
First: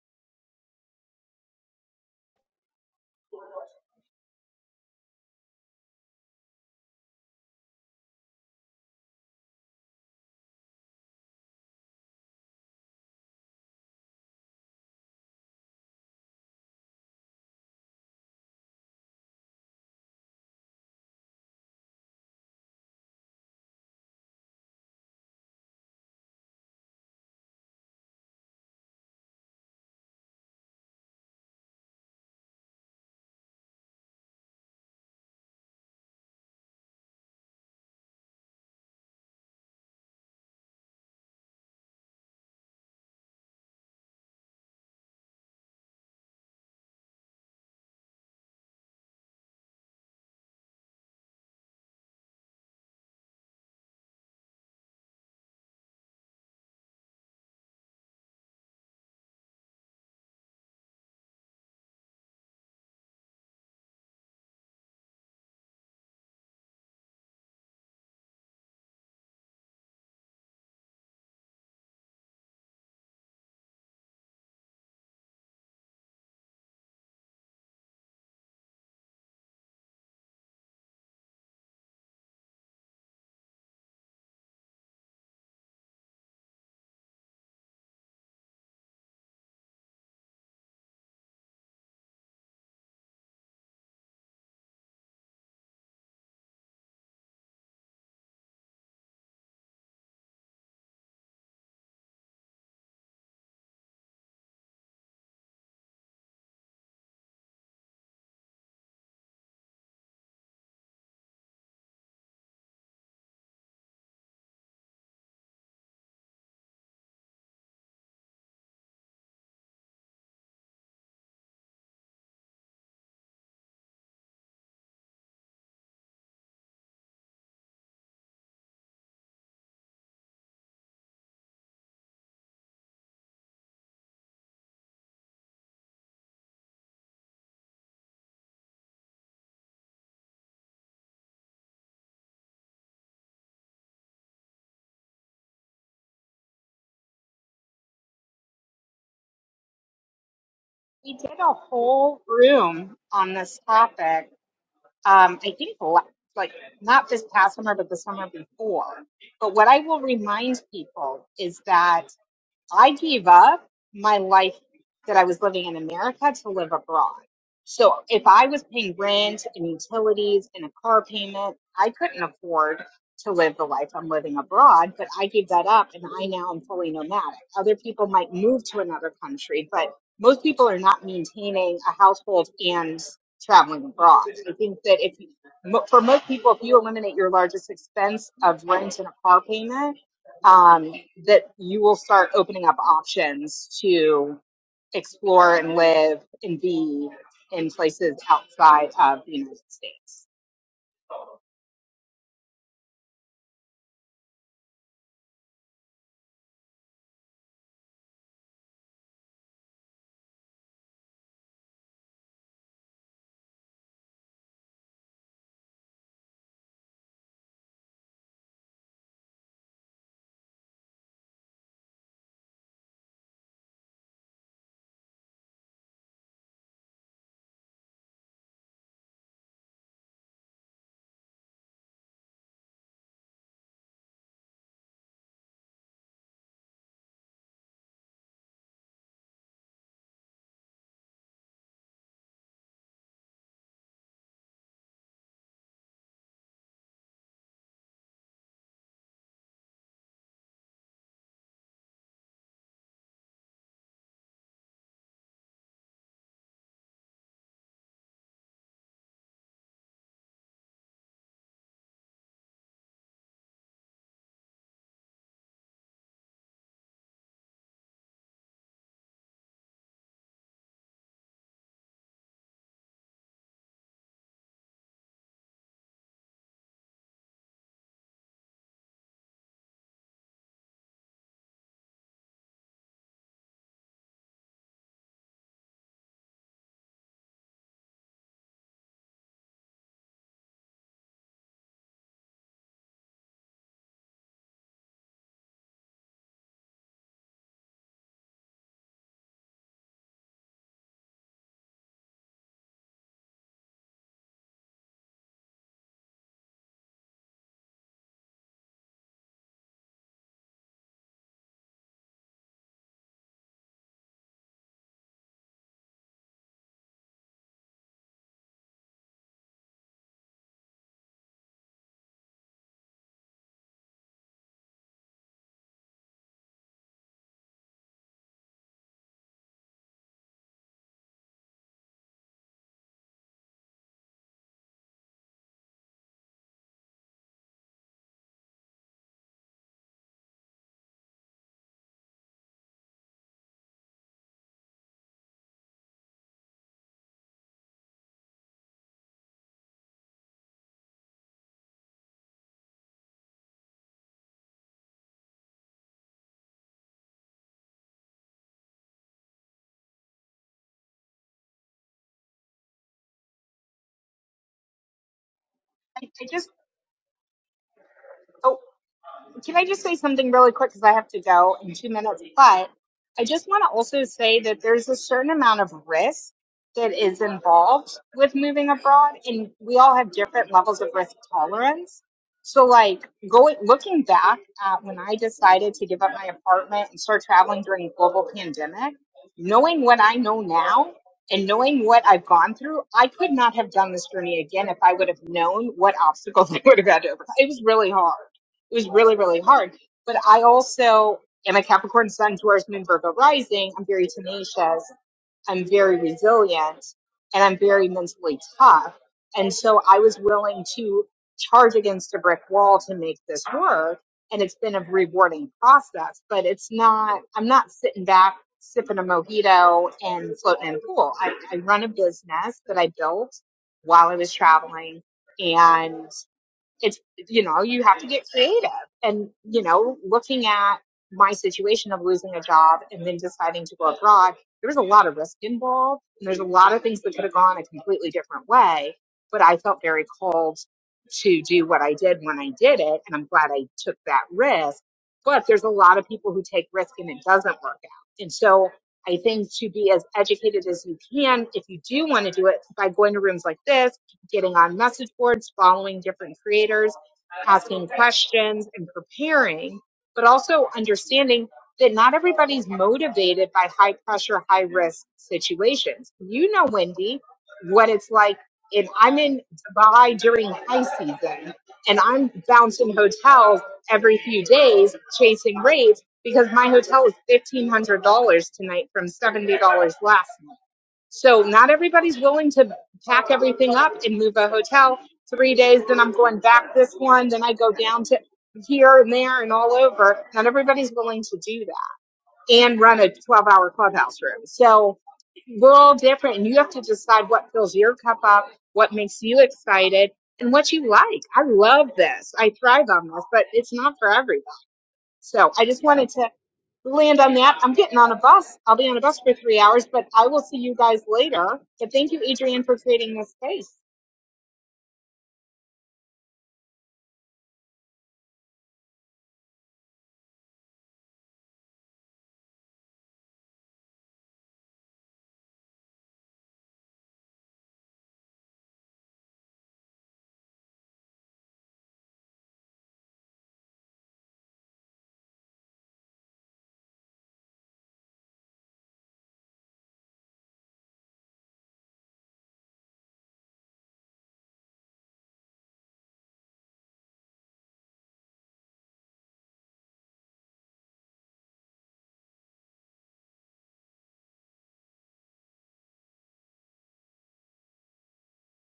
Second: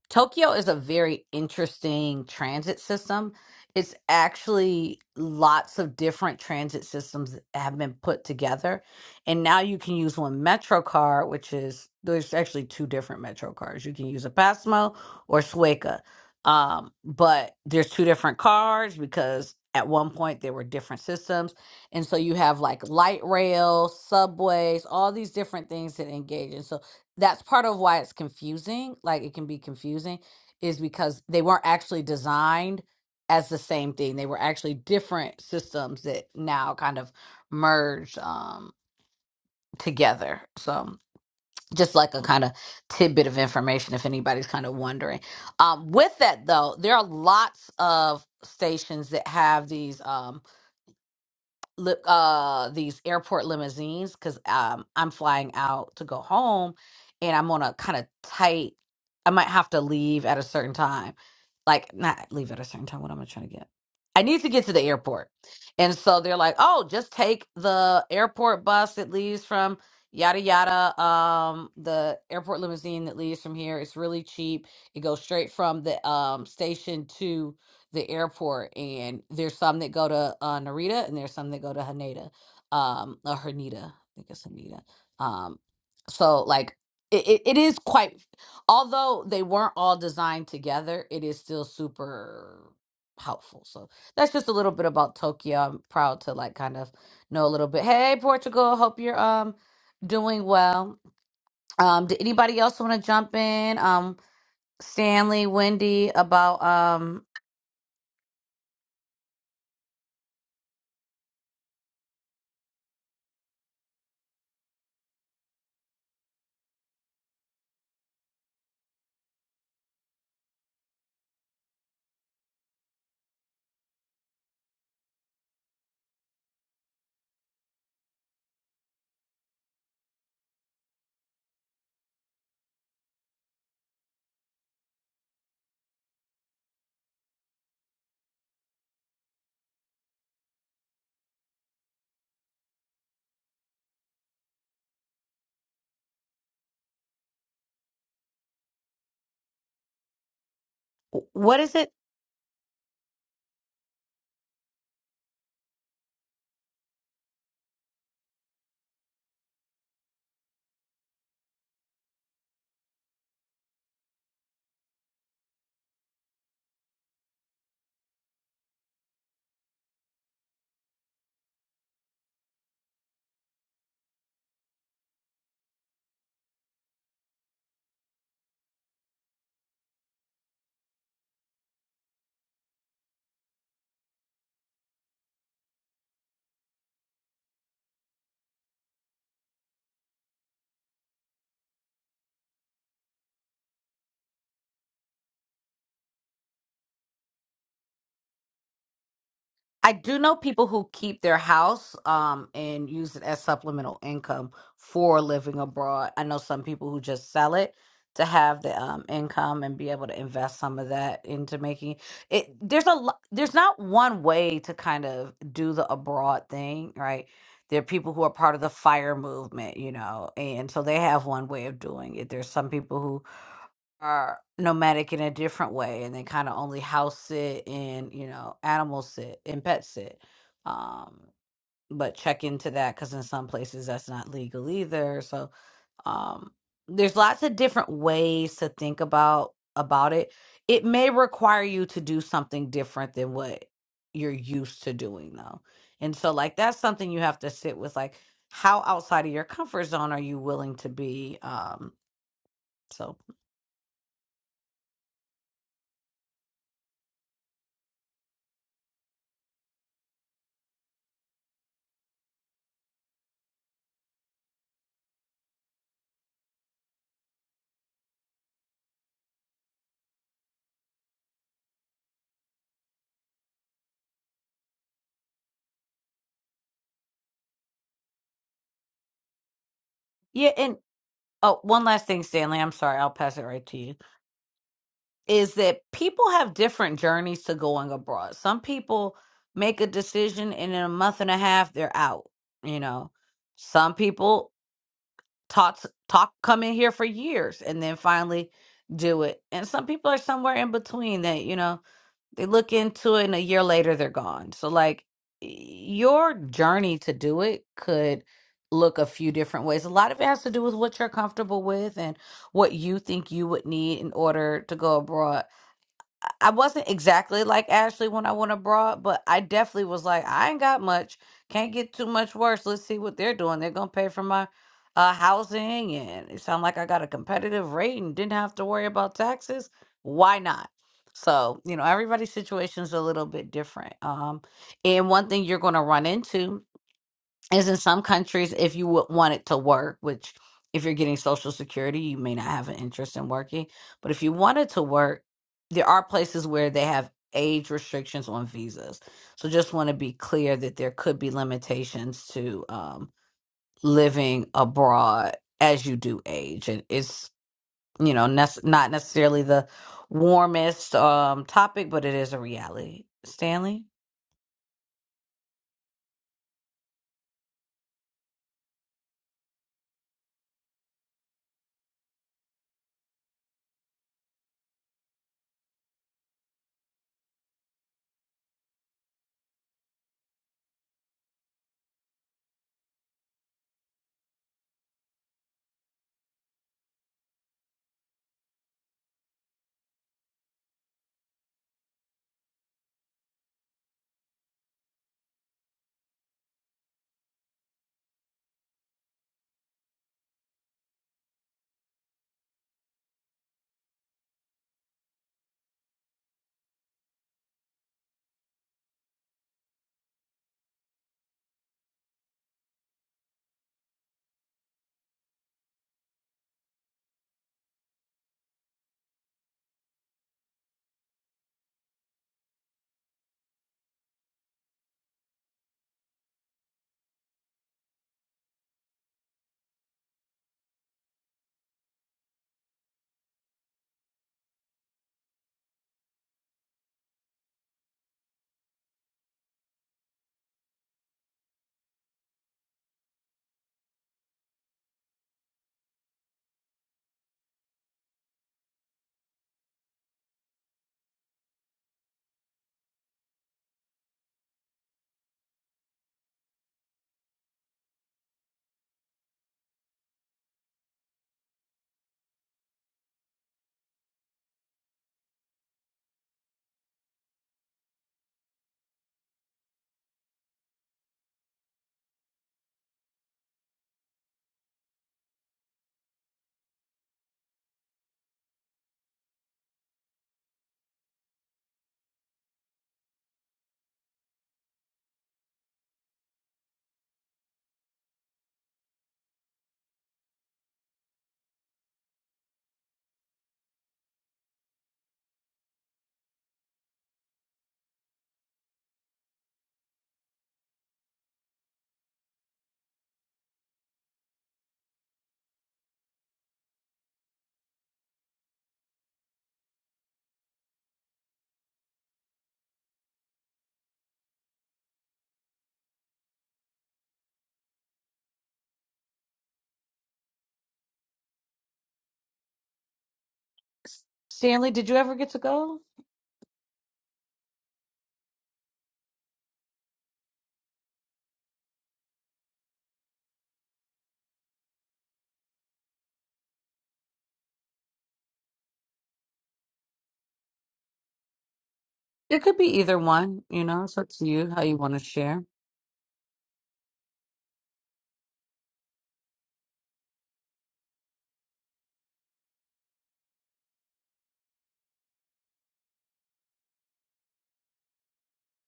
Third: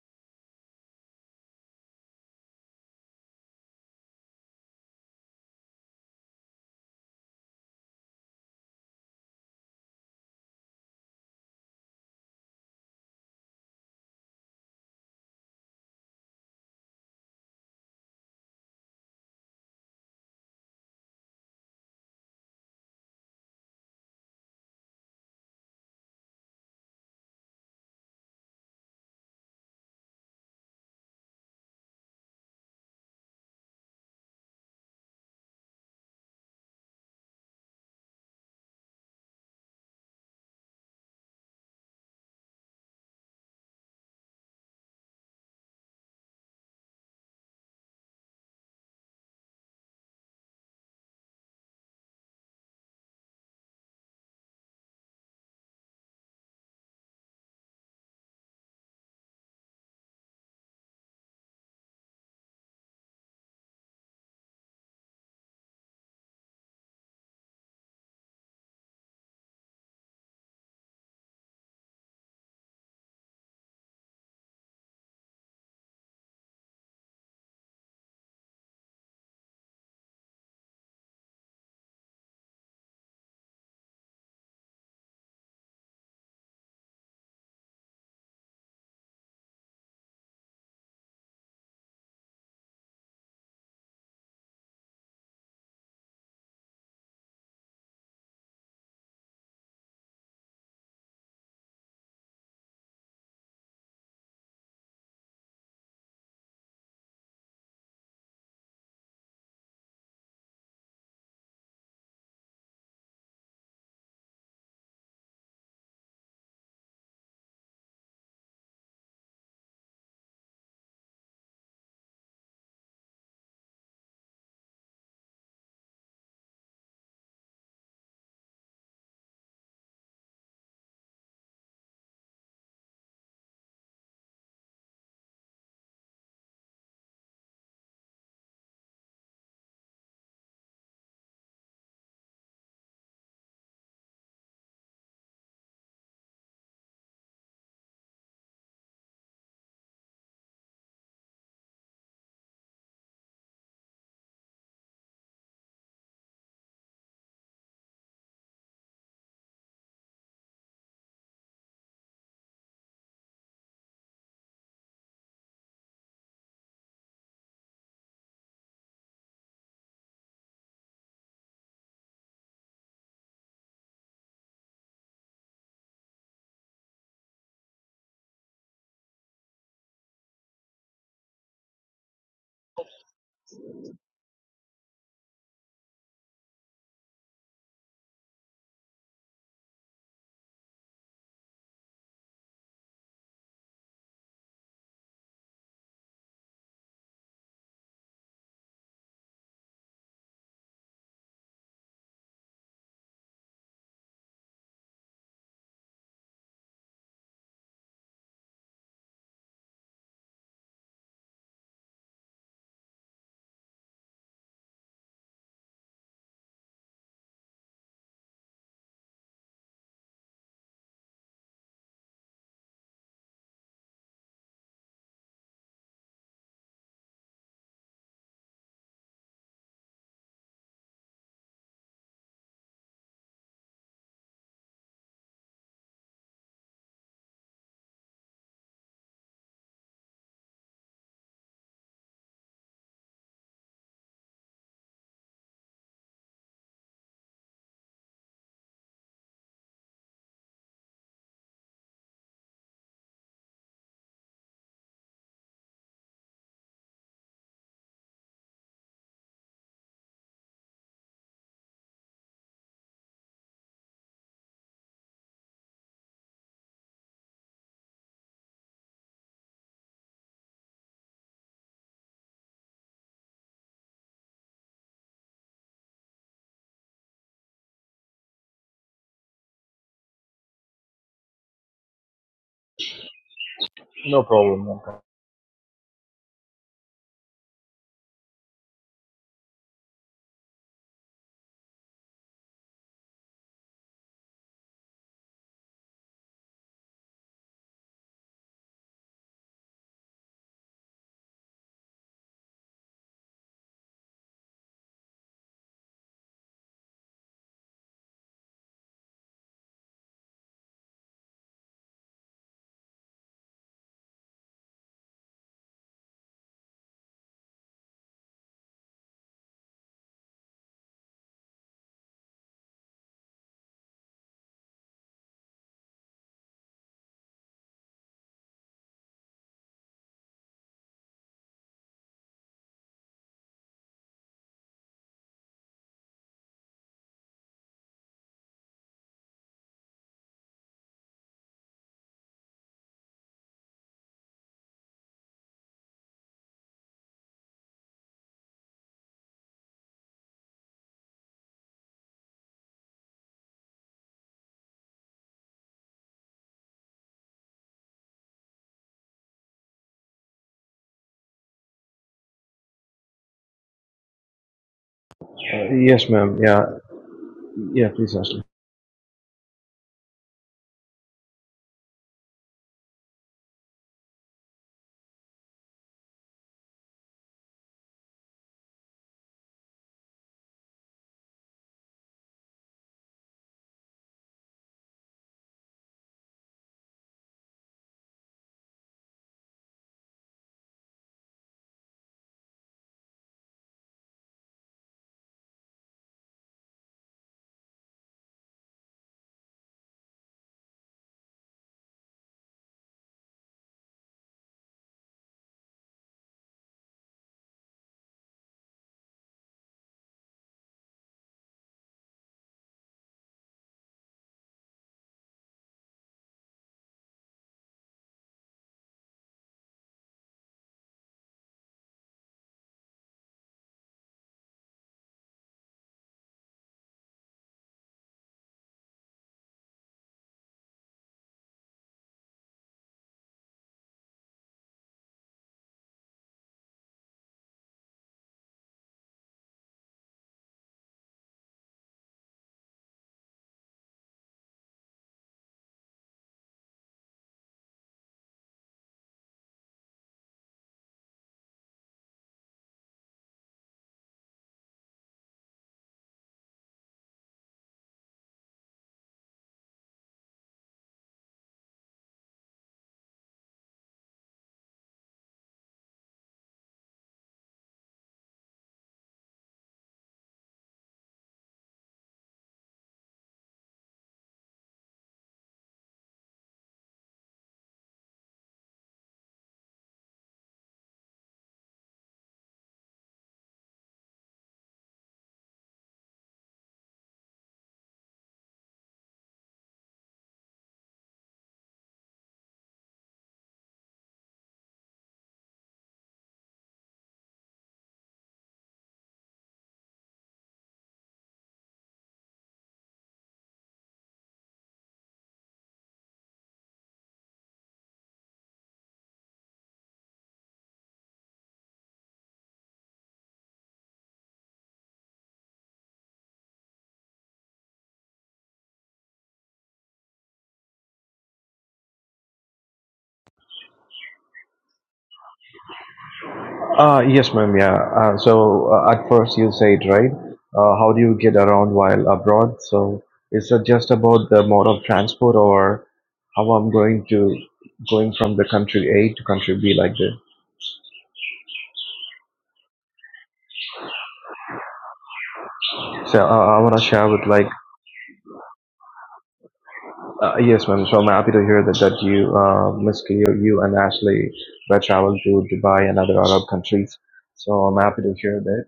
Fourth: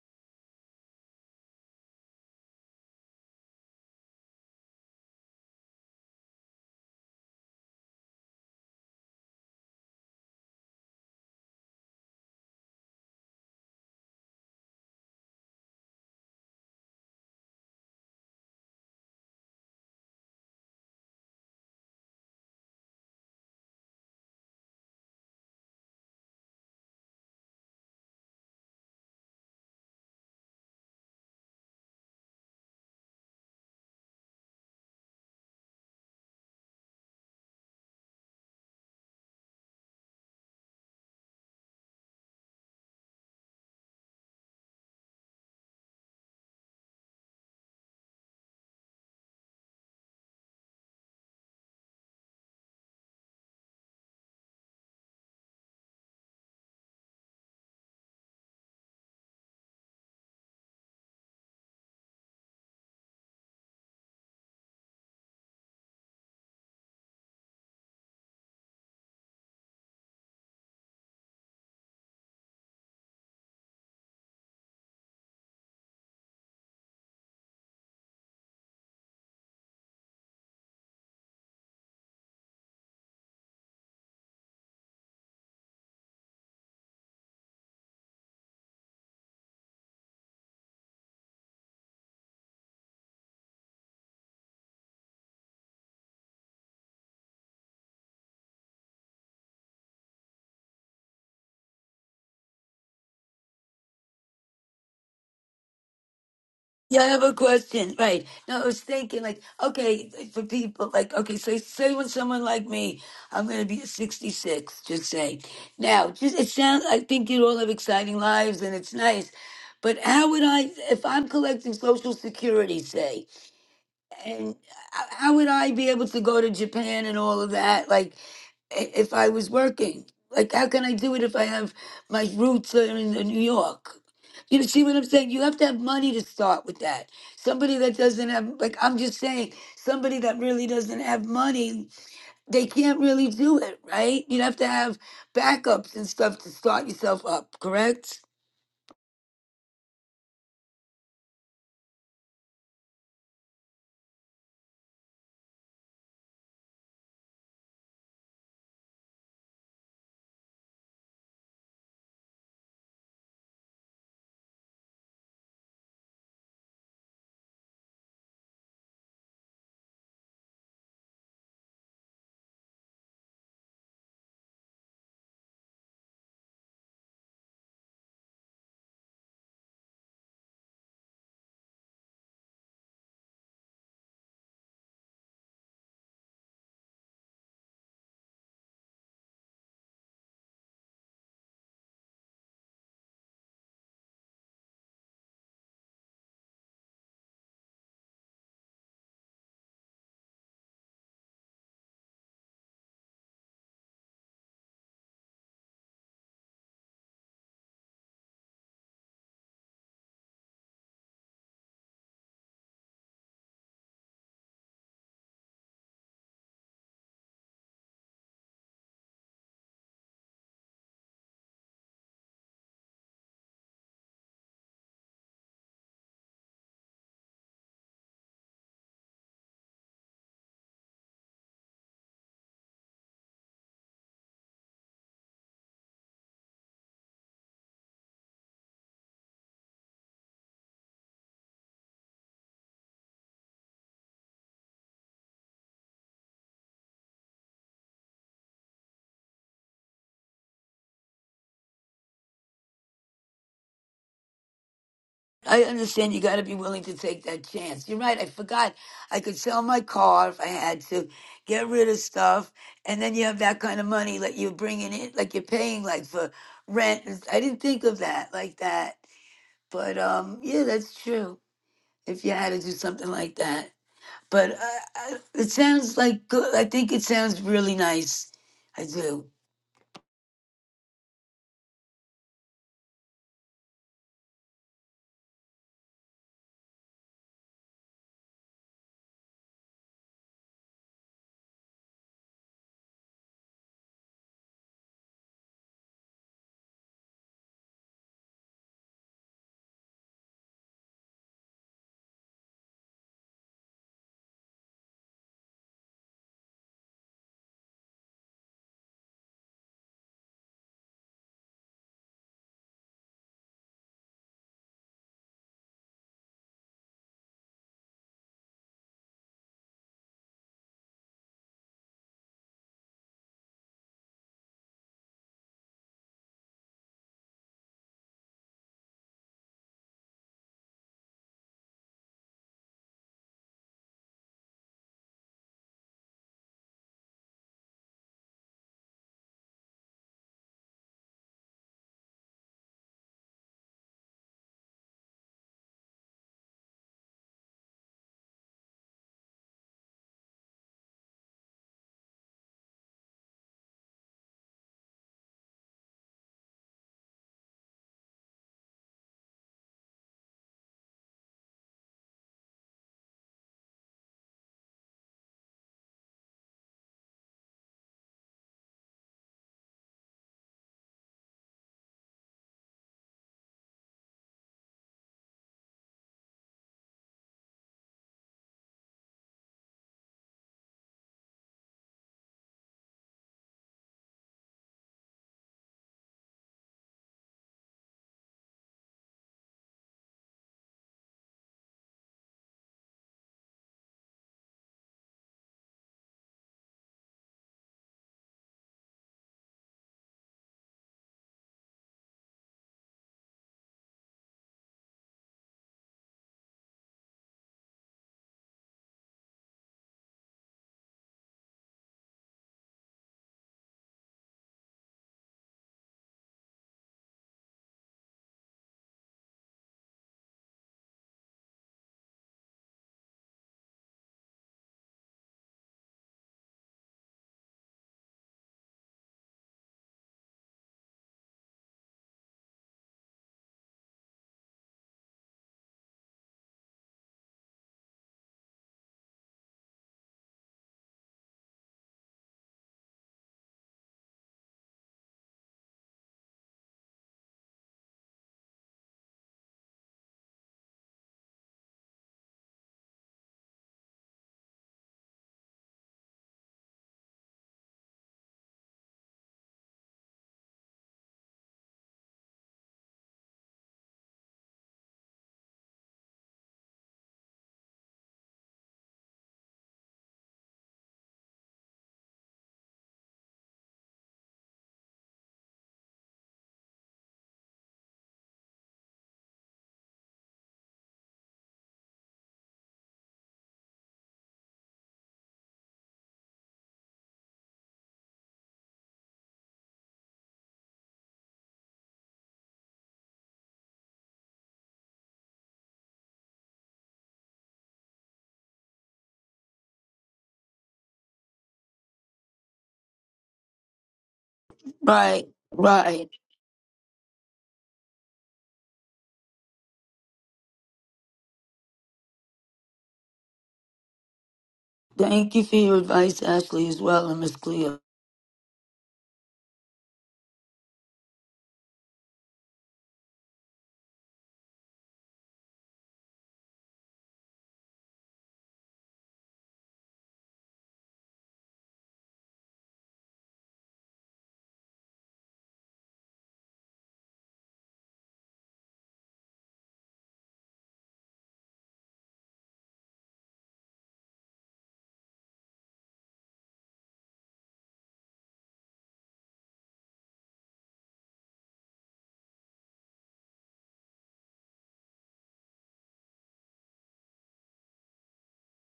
Tokyo is a very interesting transit system. It's actually lots of different transit systems that have been put together. And now you can use one Metro card, which is there's actually two different Metro cards. You can use a Pasmo or Suica. Um, but there's two different cards because at one point there were different systems. And so you have like light rail, subways, all these different things that engage. And so that's part of why it's confusing like it can be confusing is because they weren't actually designed as the same thing they were actually different systems that now kind of merged um together so just like a kind of tidbit of information if anybody's kind of wondering um with that though there are lots of stations that have these Um, li- uh these airport limousines because um I'm flying out to go home and I'm on a kind of tight I might have to leave at a certain time. Like not leave at a certain time. What am I trying to get? I need to get to the airport. And so they're like, oh, just take the airport bus that leaves from yada yada. Um the airport limousine that leaves from here. It's really cheap. It goes straight from the um station to the airport, and there's some that go to uh, Narita, and there's some that go to Haneda, um, or Haneda. I think it's Haneda. Um, so like it, it, it is quite, although they weren't all designed together, it is still super helpful. So that's just a little bit about Tokyo. I'm proud to like kind of know a little bit. Hey, Portugal, hope you're um doing well. Um, did anybody else want to jump in? Um, Stanley, Wendy, about Yeah, I have um, a question. Right. No, I was thinking, like, okay, like, for people, like, okay, so say when someone like me, I'm going to be 66, just say. Now, just it sounds, I think you all have exciting lives and it's nice. But how would I, if I'm collecting Social Security, say, and how how would I be able to go to Japan and all of that? Like, i- if I was working. Like, how can I do it if I have my roots are in in New York? You know, see what I'm saying? You have to have money to start with that. Somebody that doesn't have, like, I'm just saying, somebody that really doesn't have money, they can't really do it, right? You have to have backups and stuff to start yourself up, correct? We w- did a what is it? whole room on this topic. Um, I think la- like not this past summer, but the summer before. But what I will remind people is that I gave up my life that I was living in America to live abroad. So if I was paying rent and utilities and a car payment, I couldn't afford to live the life I'm living abroad, but I gave that up and I now am fully nomadic. Other people might move to another country, but most people are not maintaining a household and traveling abroad. I think that if you, mo- for most people, if you eliminate your largest expense of rent and a car payment, um, that you will start opening up options to explore and live and be in places outside of the United I do States. know people who keep their house um and use it as supplemental income for living abroad. I know some people who just sell it to have the um income and be able to invest some of that into making it there's a lo- there's not one way to kind of do the abroad thing, right? There are people who are part of the fire movement, you know, and so they have one way of doing it. There's some people who are nomadic in a different way and they kind of only house sit and you know animal sit and pet sit um but check into that because in some places that's not legal either so um there's lots of different ways to think about about it it may require you to do something different than what you're used to doing though and so like that's something you have to sit with like how outside of your comfort zone are you willing to be um so I understand you got to be willing to take that chance. You're right. I forgot I could sell my car if I had to, get rid of stuff, and then you have that kind of money like you're bringing in, like you're paying like for rent. It's- I didn't think of that like that, but um, yeah, that's true. If you had to do something like that, but I, I, it sounds like good. I think it sounds really nice. I do. yeah, and Oh, one last thing, Stanley. I'm sorry. I'll pass it right to you. No problem. no Is that people have different journeys to going abroad. Some people make a decision and in a month and a half they're out. You know, some people talk talk come in here for years and then finally do it. And some people are somewhere in between that, you know, they look into it and a year later they're gone. So like your journey to do it could look a few different ways. A lot of it has to do with what you're comfortable with and what you think you would need in order to go abroad. I wasn't exactly like Ashley when I went abroad, but I definitely was like, I ain't got much. Can't get too much worse. Let's see what they're doing. They're gonna pay for my uh housing and it sounded like I got a competitive rate and didn't have to worry about taxes. Why not? So, you know, everybody's situation's a little bit different. Um, and one thing you're gonna run into is in some countries if you would want it to work which if you're getting social security you may not have an interest in working but if you want it to work there are places where they have age restrictions on visas so just want to be clear that there could be limitations to um, living abroad as you do age and it's you know nec- not necessarily the warmest um, topic but it is a reality stanley Uh, I, yes, I ma'am. just, Yeah. Yeah, please, Ashton. oh, Can I just say something really quick because I have to go in two minutes? But I just want to also say that there's a certain amount of risk that is involved with moving abroad, and we all have different levels of risk tolerance. So, like going looking back at when I decided to give up my apartment and start traveling during the global pandemic, knowing what I know now and knowing what I've gone through, I could not have done this journey again if I would have known what obstacles I would have had to overcome. It was really hard it was really, really hard. But I also am a Capricorn Sun, Taurus Moon, Virgo rising. I'm very tenacious. I'm very resilient and I'm very mentally tough. And so I was willing to charge against a brick wall to make this work. And it's been a rewarding process, but it's not, I'm not sitting back sipping a mojito and floating in a pool. I, I run a business that I built while I was traveling and it's you know you have to get creative and you know looking at my situation of losing a job and then deciding to go abroad there was a lot of risk involved and there's a lot of things that could have gone a completely different way but i felt very called to do what i did when i did it and i'm glad i took that risk but there's a lot of people who take risk and it doesn't work out and so i think to be as educated as you can if you do want to do it by going to rooms like this getting on message boards, following different creators, asking questions and preparing, but also understanding that not everybody's motivated by high pressure, high risk situations. You know, Wendy, what it's like if I'm in Dubai during high season and I'm bouncing hotels every few days chasing rates because my hotel is $1,500 tonight from $70 last night so not everybody's willing to pack everything up and move a hotel three days. Then I'm going back this one. Then I go down to here and there and all over. Not everybody's willing to do that and run a 12 hour clubhouse room. So we're all different and you have to decide what fills your cup up, what makes you excited and what you like. I love this. I thrive on this, but it's not for everybody. Right, So I just wanted right. to land on that. I'm getting on a bus. I'll be on a bus for three hours, but I will see you guys later. But thank you, Adrian, for creating this space. Thank you for your advice, Ashley, as well, and Miss Cleo. stanley did you ever get to go Ah, yes, ma'am. Yeah. Uh, so uh, at first you said, right? Uh, how do you get around while abroad? So is it just about the mode of transport or how I'm going to going from the country A to country B like this? It could be either one, you know, it's up to you how you want to share. So uh, I want to share with like, uh, yes, ma'am. So I'm happy to hear that, that you, uh, Miss Cleo, you and Ashley were traveled to Dubai and other Arab countries. So I'm happy to hear that.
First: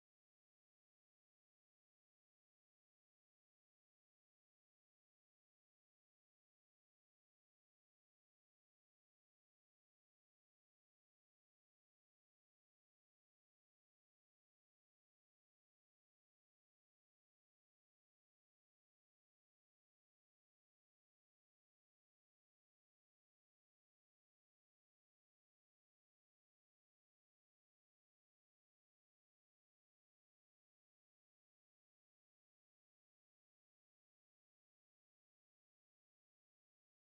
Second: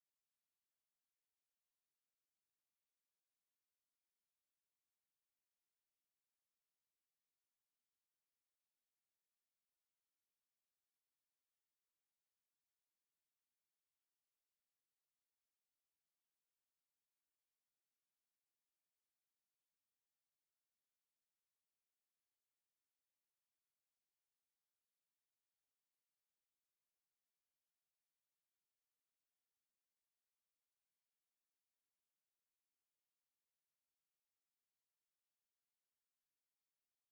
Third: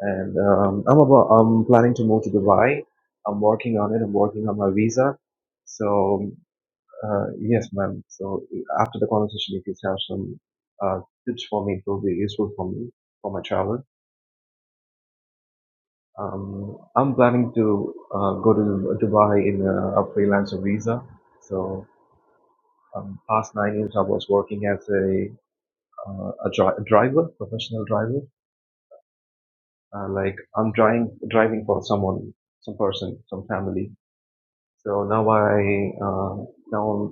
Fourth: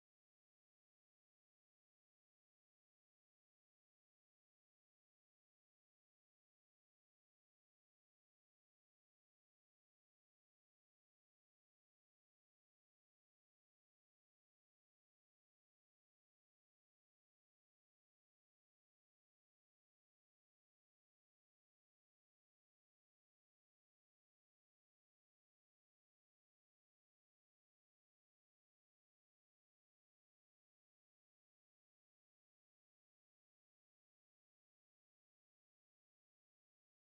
and um, I'm about I'm planning to move to Dubai. I'm working on it. I'm working on my visa. So uh, yes, ma'am. So after the conversation, if you have some uh, tips for me, it will be useful for me for my travel. Um, I'm planning to uh, go to Dubai in a, a freelancer visa. So um, past nine years, I was working as a uh, a, dri- driver, professional driver. Uh, like I'm driving driving for someone, some person, some family So now I uh, now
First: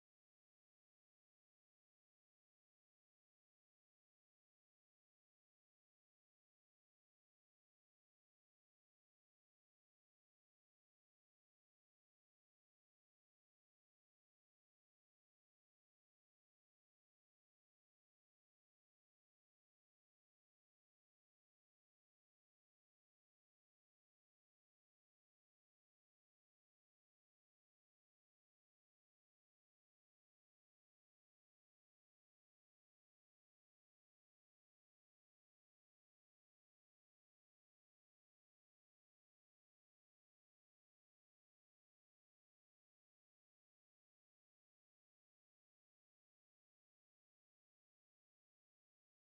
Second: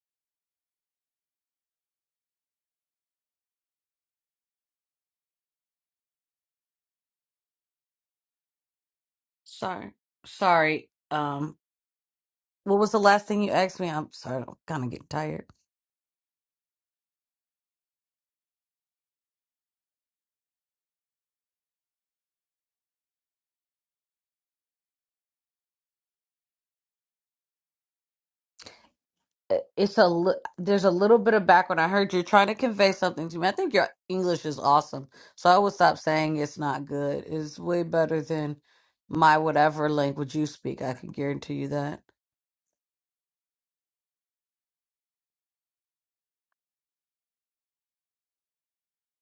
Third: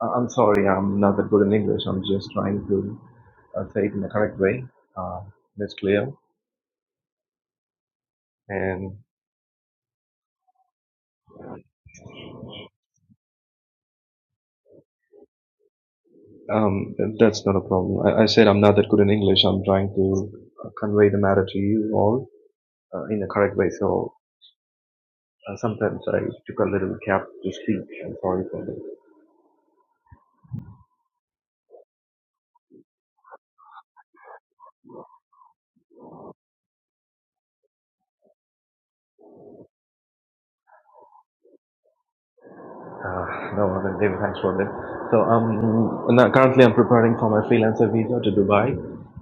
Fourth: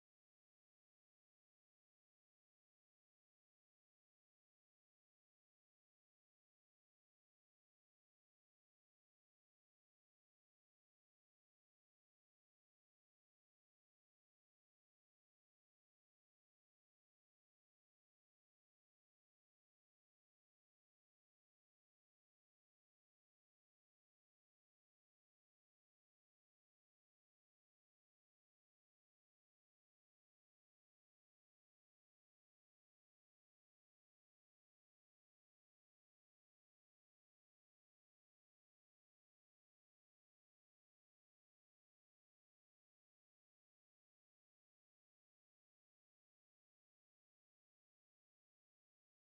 I- am sorry I'm not that good in English. I'm just trying to uh, say it in the correct way. Uh, it's clear, and Sorry. Sorry. Um, what was the last thing you asked me? I'm sorry, I'm kind of getting tired. um, that's not a problem. I, I said I'm not that good in English. I'm trying to uh, convey the matter to you all uh, in the correct way. So uh, sometimes I took a little gap to speak. I'm sorry for that. I- It's a li- there's a little bit of background. I heard you're trying to convey something to me. I think your English is awesome, so I would stop saying it's not good. It's way better than my whatever language you speak. I can guarantee you that. Uh, no, other than David, thanks for that. So, um, now currently I'm preparing for my freelancer visa to Dubai.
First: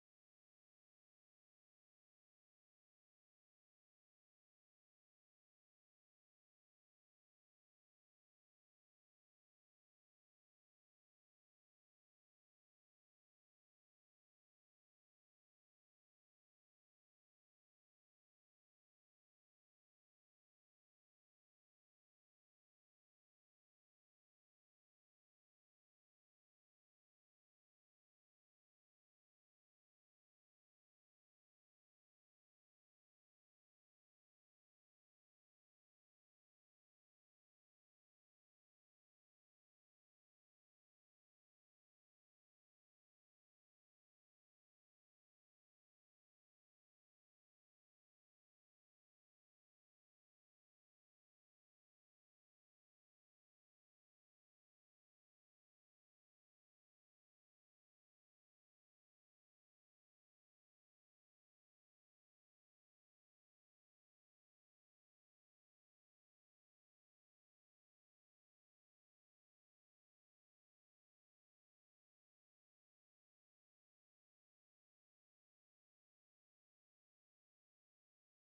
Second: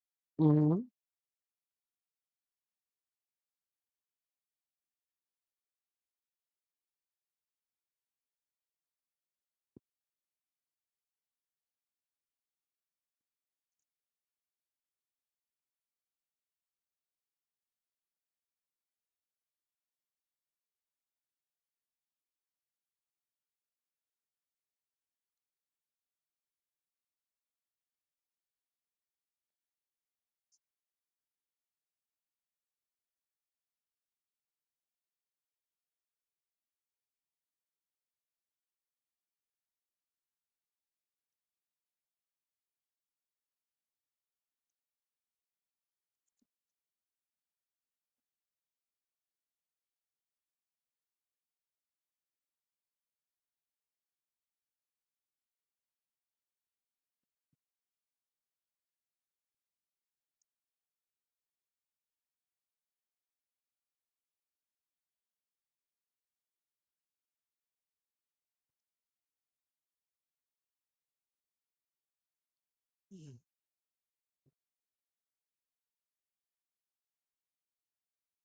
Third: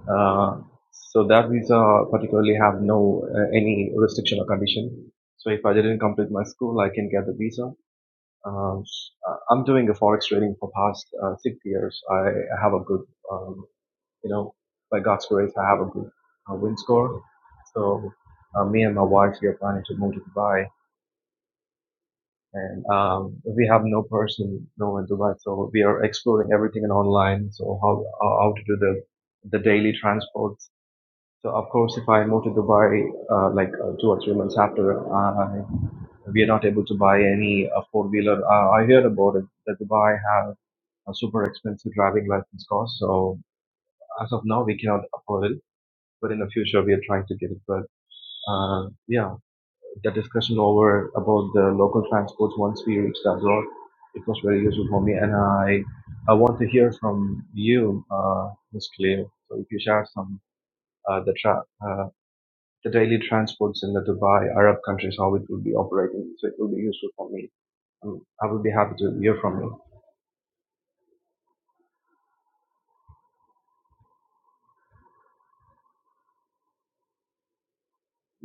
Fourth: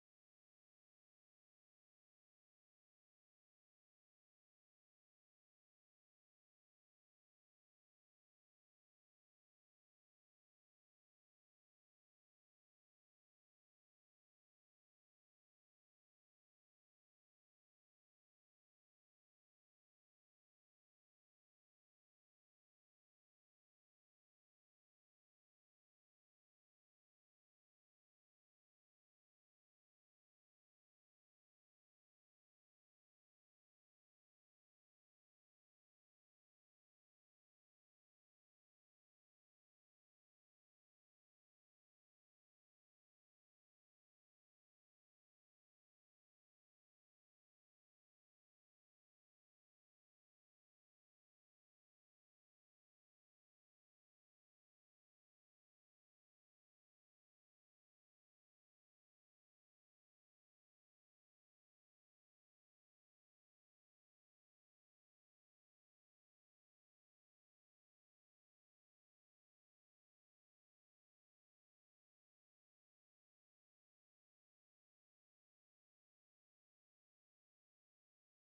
Uh, hmm so that visa particularly have no uh, any restriction or condition. So if I didn't complete my school, I can get the visa. Um, uh, I'm doing a forex trading for past uh, six years. I have a good, um, you know, by God's grace, I have a good uh, win score. So uh, me and my wife we are planning to move to Dubai and um, we have no person, no one to buy. So we are exploring everything in online. So how uh, how to do the the daily transports. So of course, if I move to Dubai, uh, like uh, two or three months after, I we are not able to buy any uh, four wheeler. Uh, I heard about it that Dubai have a super expensive driving license cost. So as of now, we cannot afford it. But in the future, we are trying to get it. But uh, yeah the discussion over about the local transports once we reached abroad. It was very useful for me, and I I want to hear from you, uh, Ms. Cleo. So if you share some uh, the tra- uh, the daily transports in the Dubai Arab countries, how it will be operating, so it will be useful for me. Um, I will be happy to hear from you.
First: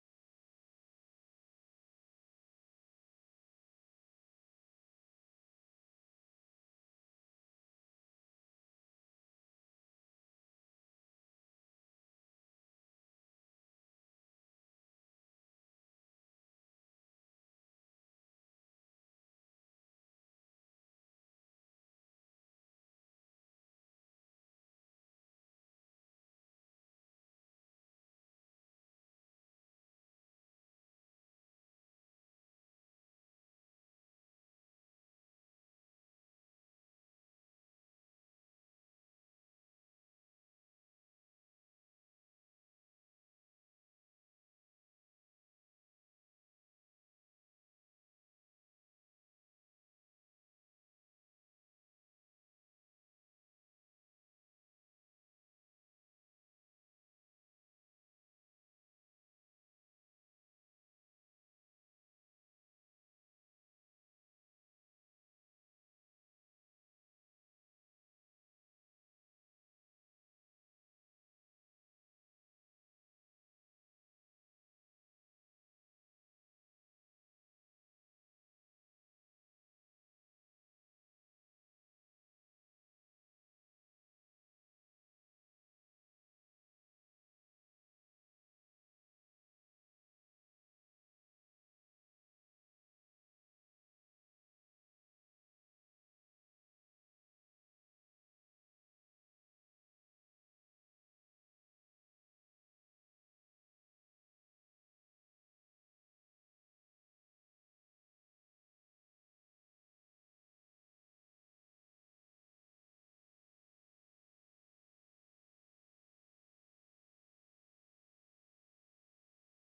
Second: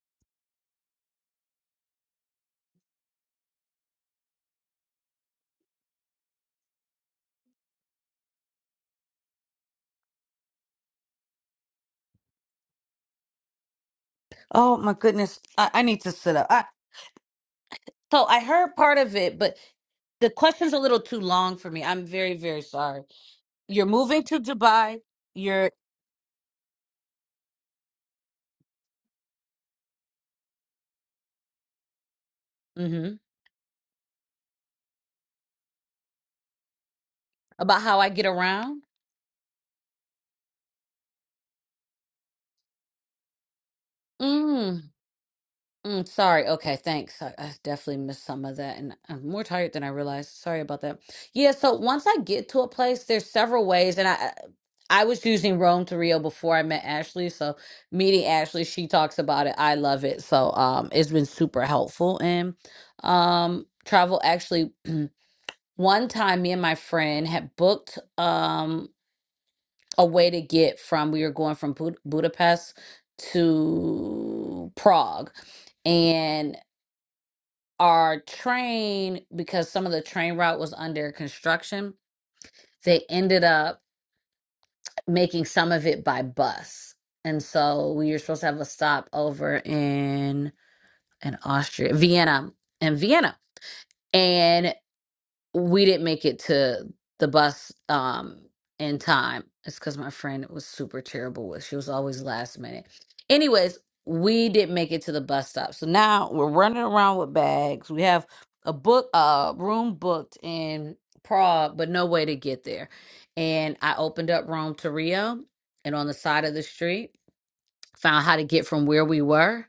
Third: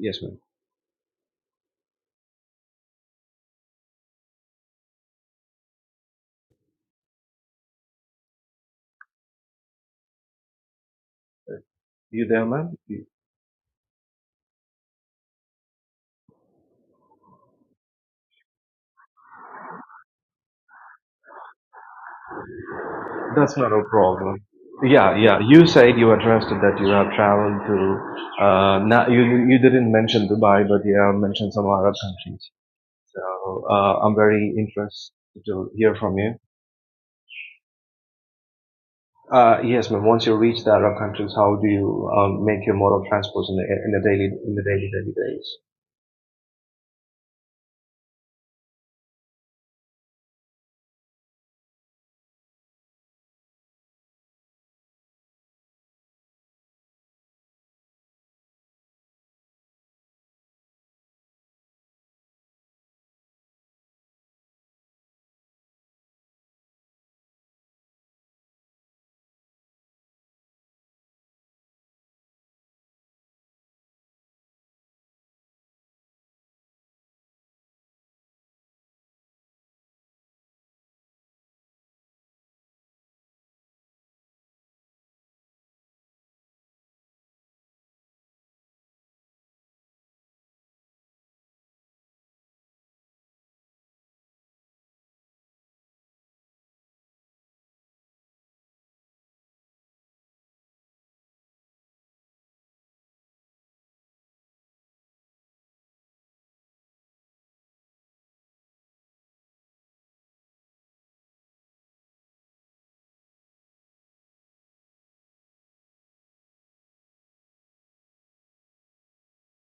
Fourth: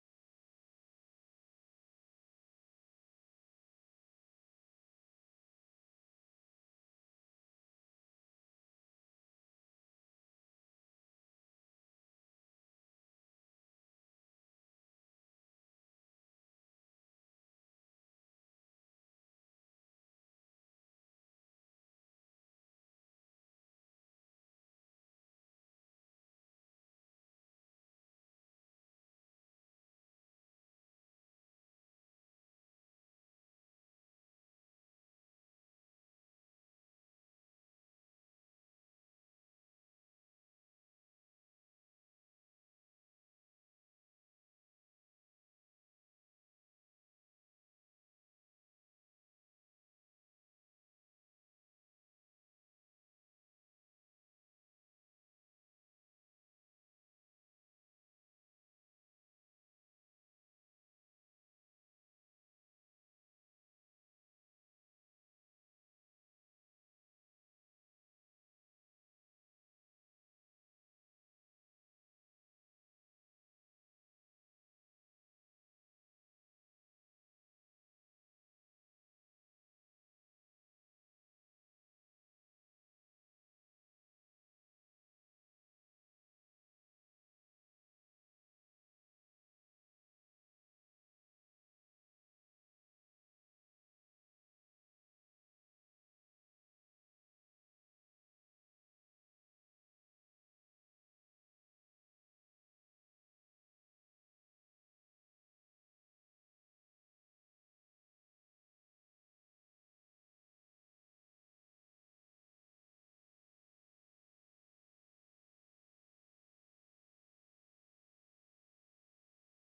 Yes, ma'am. Uh, You there, ma'am? Oh my goodness, I, I need to sit up. I, so I heard part of it, but the question's a little too long for me. I'm very, very sorry. That's not a You're moving problem. to Dubai. Yeah, yeah. You You're said you were trusted that you have traveled to. Uh, not, you you you didn't mention Dubai, but you have mentioned some Arab countries. hmm So uh, I'm very interested to hear from you. about how I get around. Uh, yes, ma'am. Once you reach the Arab countries, how do you um, make your mode of transport in the in the daily in the Mm, daily daily days? mm, sorry. Okay, thanks. I, I definitely missed some of that, and I'm more tired than I realized. Sorry about that. Yeah. So once I get to a place, there's several ways, and I I was using Rome to Rio before I met Ashley. So meeting Ashley, she talks about it. I love it. So um, it's been super helpful in um travel. Actually, one time, me and my friend had booked. Um, a way to get from we were going from Bud- Budapest to Prague and our train because some of the train route was under construction they ended up making some of it by bus and so we were supposed to have a stop over in in Austria Vienna in Vienna and. we didn't make it to the bus um in time. It's because my friend was super terrible with. She was always last minute. Anyways, we didn't make it to the bus stop. So now we're running around with bags. We have a book uh room booked in Prague, but no way to get there. And I opened up Rome to Rio and on the side of the street found how to get from where we were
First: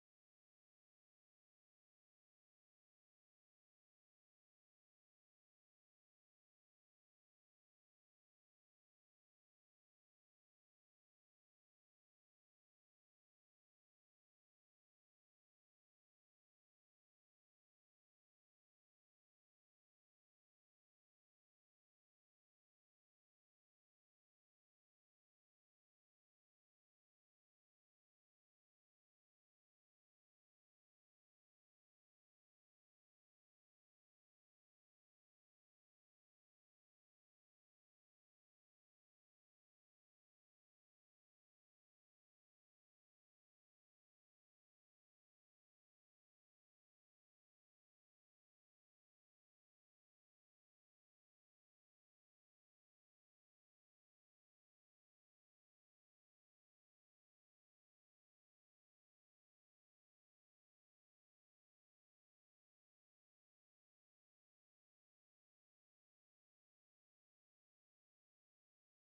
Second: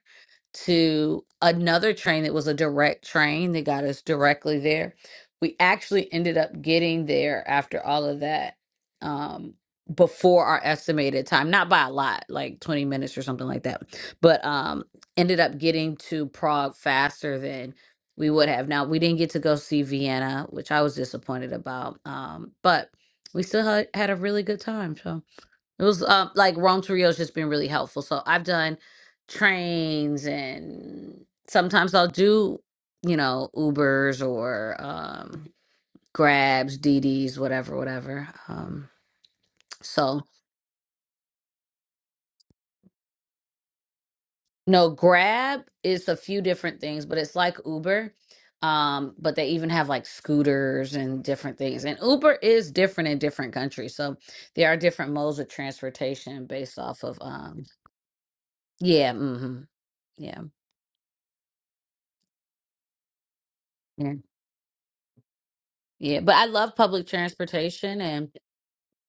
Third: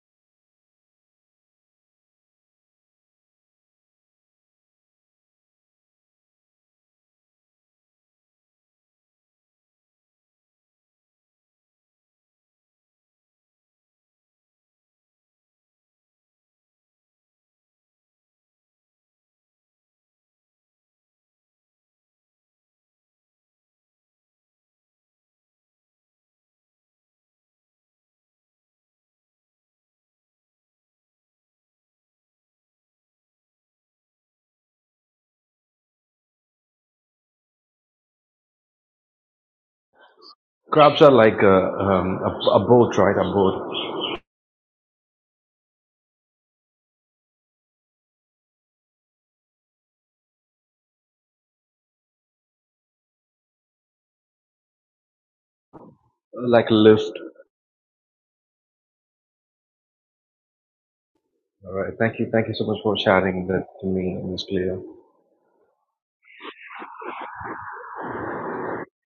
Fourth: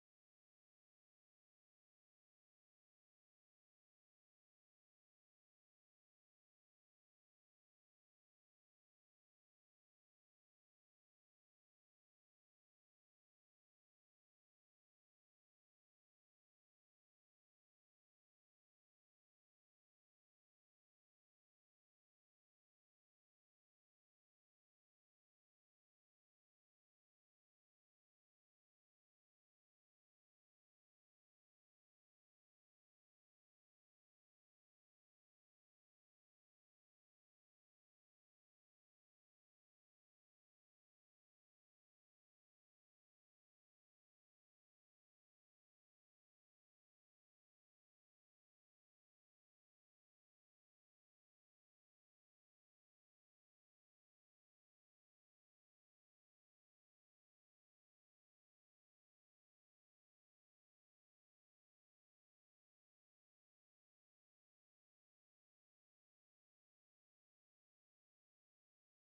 to another train that was a direct train that got us directly there. We actually ended up getting there after all of that um, before our estimated time, not by a lot, like 20 minutes or something like that, but um, ended up getting to Prague faster than we would have. Now, we didn't get to go see Vienna, which I was disappointed about, um, but we still had, had a really good time. So. It was um like Rome to Rio's just been really helpful. So I've done trains and sometimes I'll do, you know, Ubers or um Grabs, DDs, whatever, whatever. Um so Crabs are like a, um, a a boat, right? A boat, no, Grab is a few different things, but it's like Uber. Um, but they even have like scooters and different things. And Uber is different in different countries. So there are different modes of transportation like a based off lift. of um yeah, mm-hmm. Yeah. All right. Thank you. Thank you so much for sharing that to me, Ms. Cleo. Yeah, but I love public transportation and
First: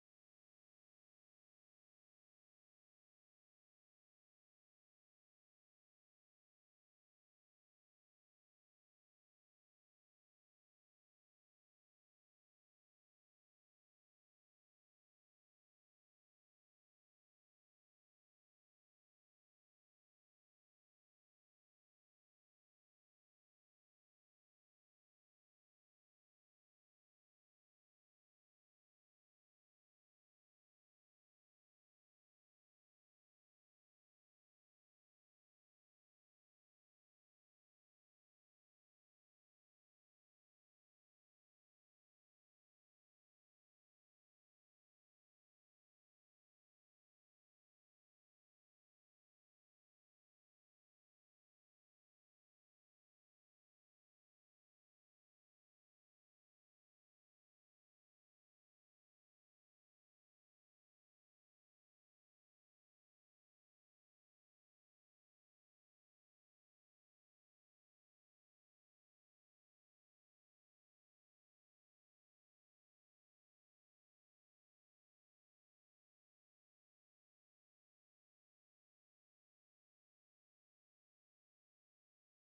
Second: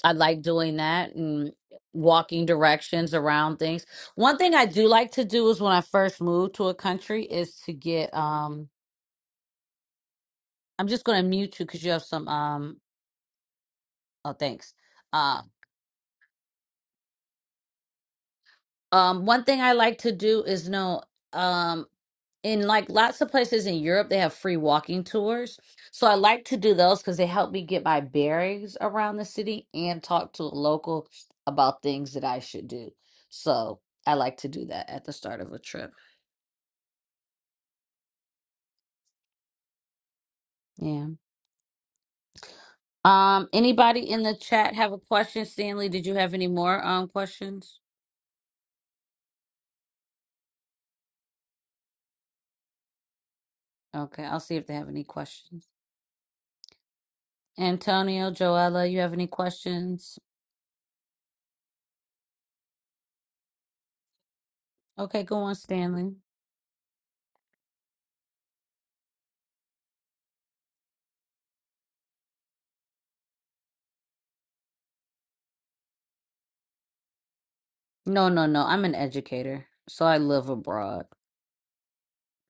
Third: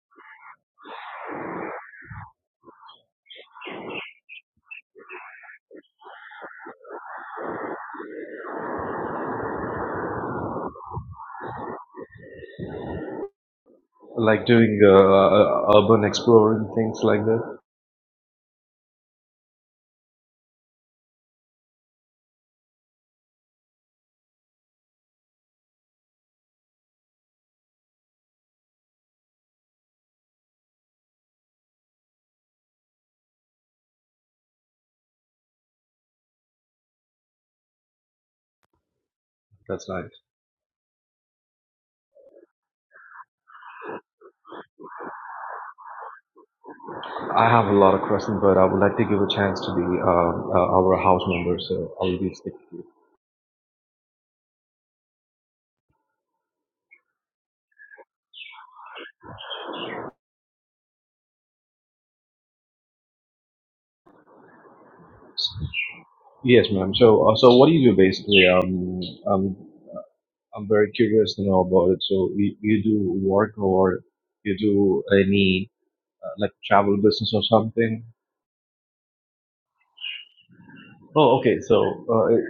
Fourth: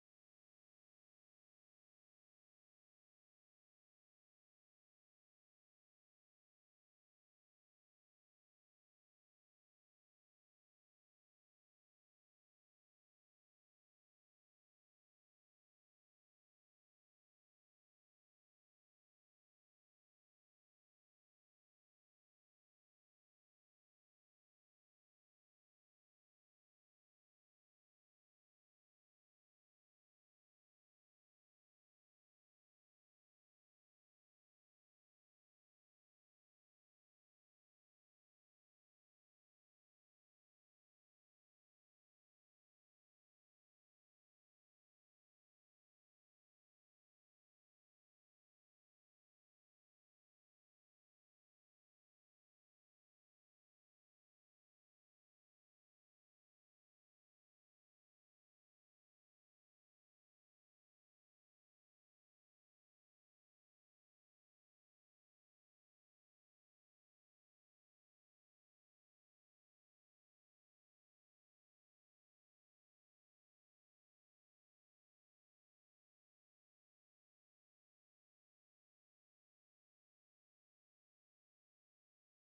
I like doing that and walking directions around things. One thing I do like to do is when I first move to a country is to get um I'm just going to mute you cuz you have some um oh Like thanks. doing uh, Uh uh, uh, urban exploring, things like that. um one thing I like to do is know in like lots of places in Europe, they have free walking tours. So I like to do those because they help me get my bearings around the city and talk to a local about things that I should do. So I like to do that at the start of a trip. That's nice. Yeah. Um, anybody in the chat have a question? Stanley, did you have any more um I have a questions? lot of questions, but I would like to give a chance to the um, uh, our house member, so I will be Okay, I'll see if they have any questions. Antonio, Joella, you have any questions? Okay, go on, sticking. Stanley. Yes, ma'am. So, uh, so what do you do basically? Um, um, I'm very curious to know about it. So, you, you do work or you do any uh, like travel business or something? No, no, no. I'm an educator, so I live abroad. Oh, okay. So, uh, it,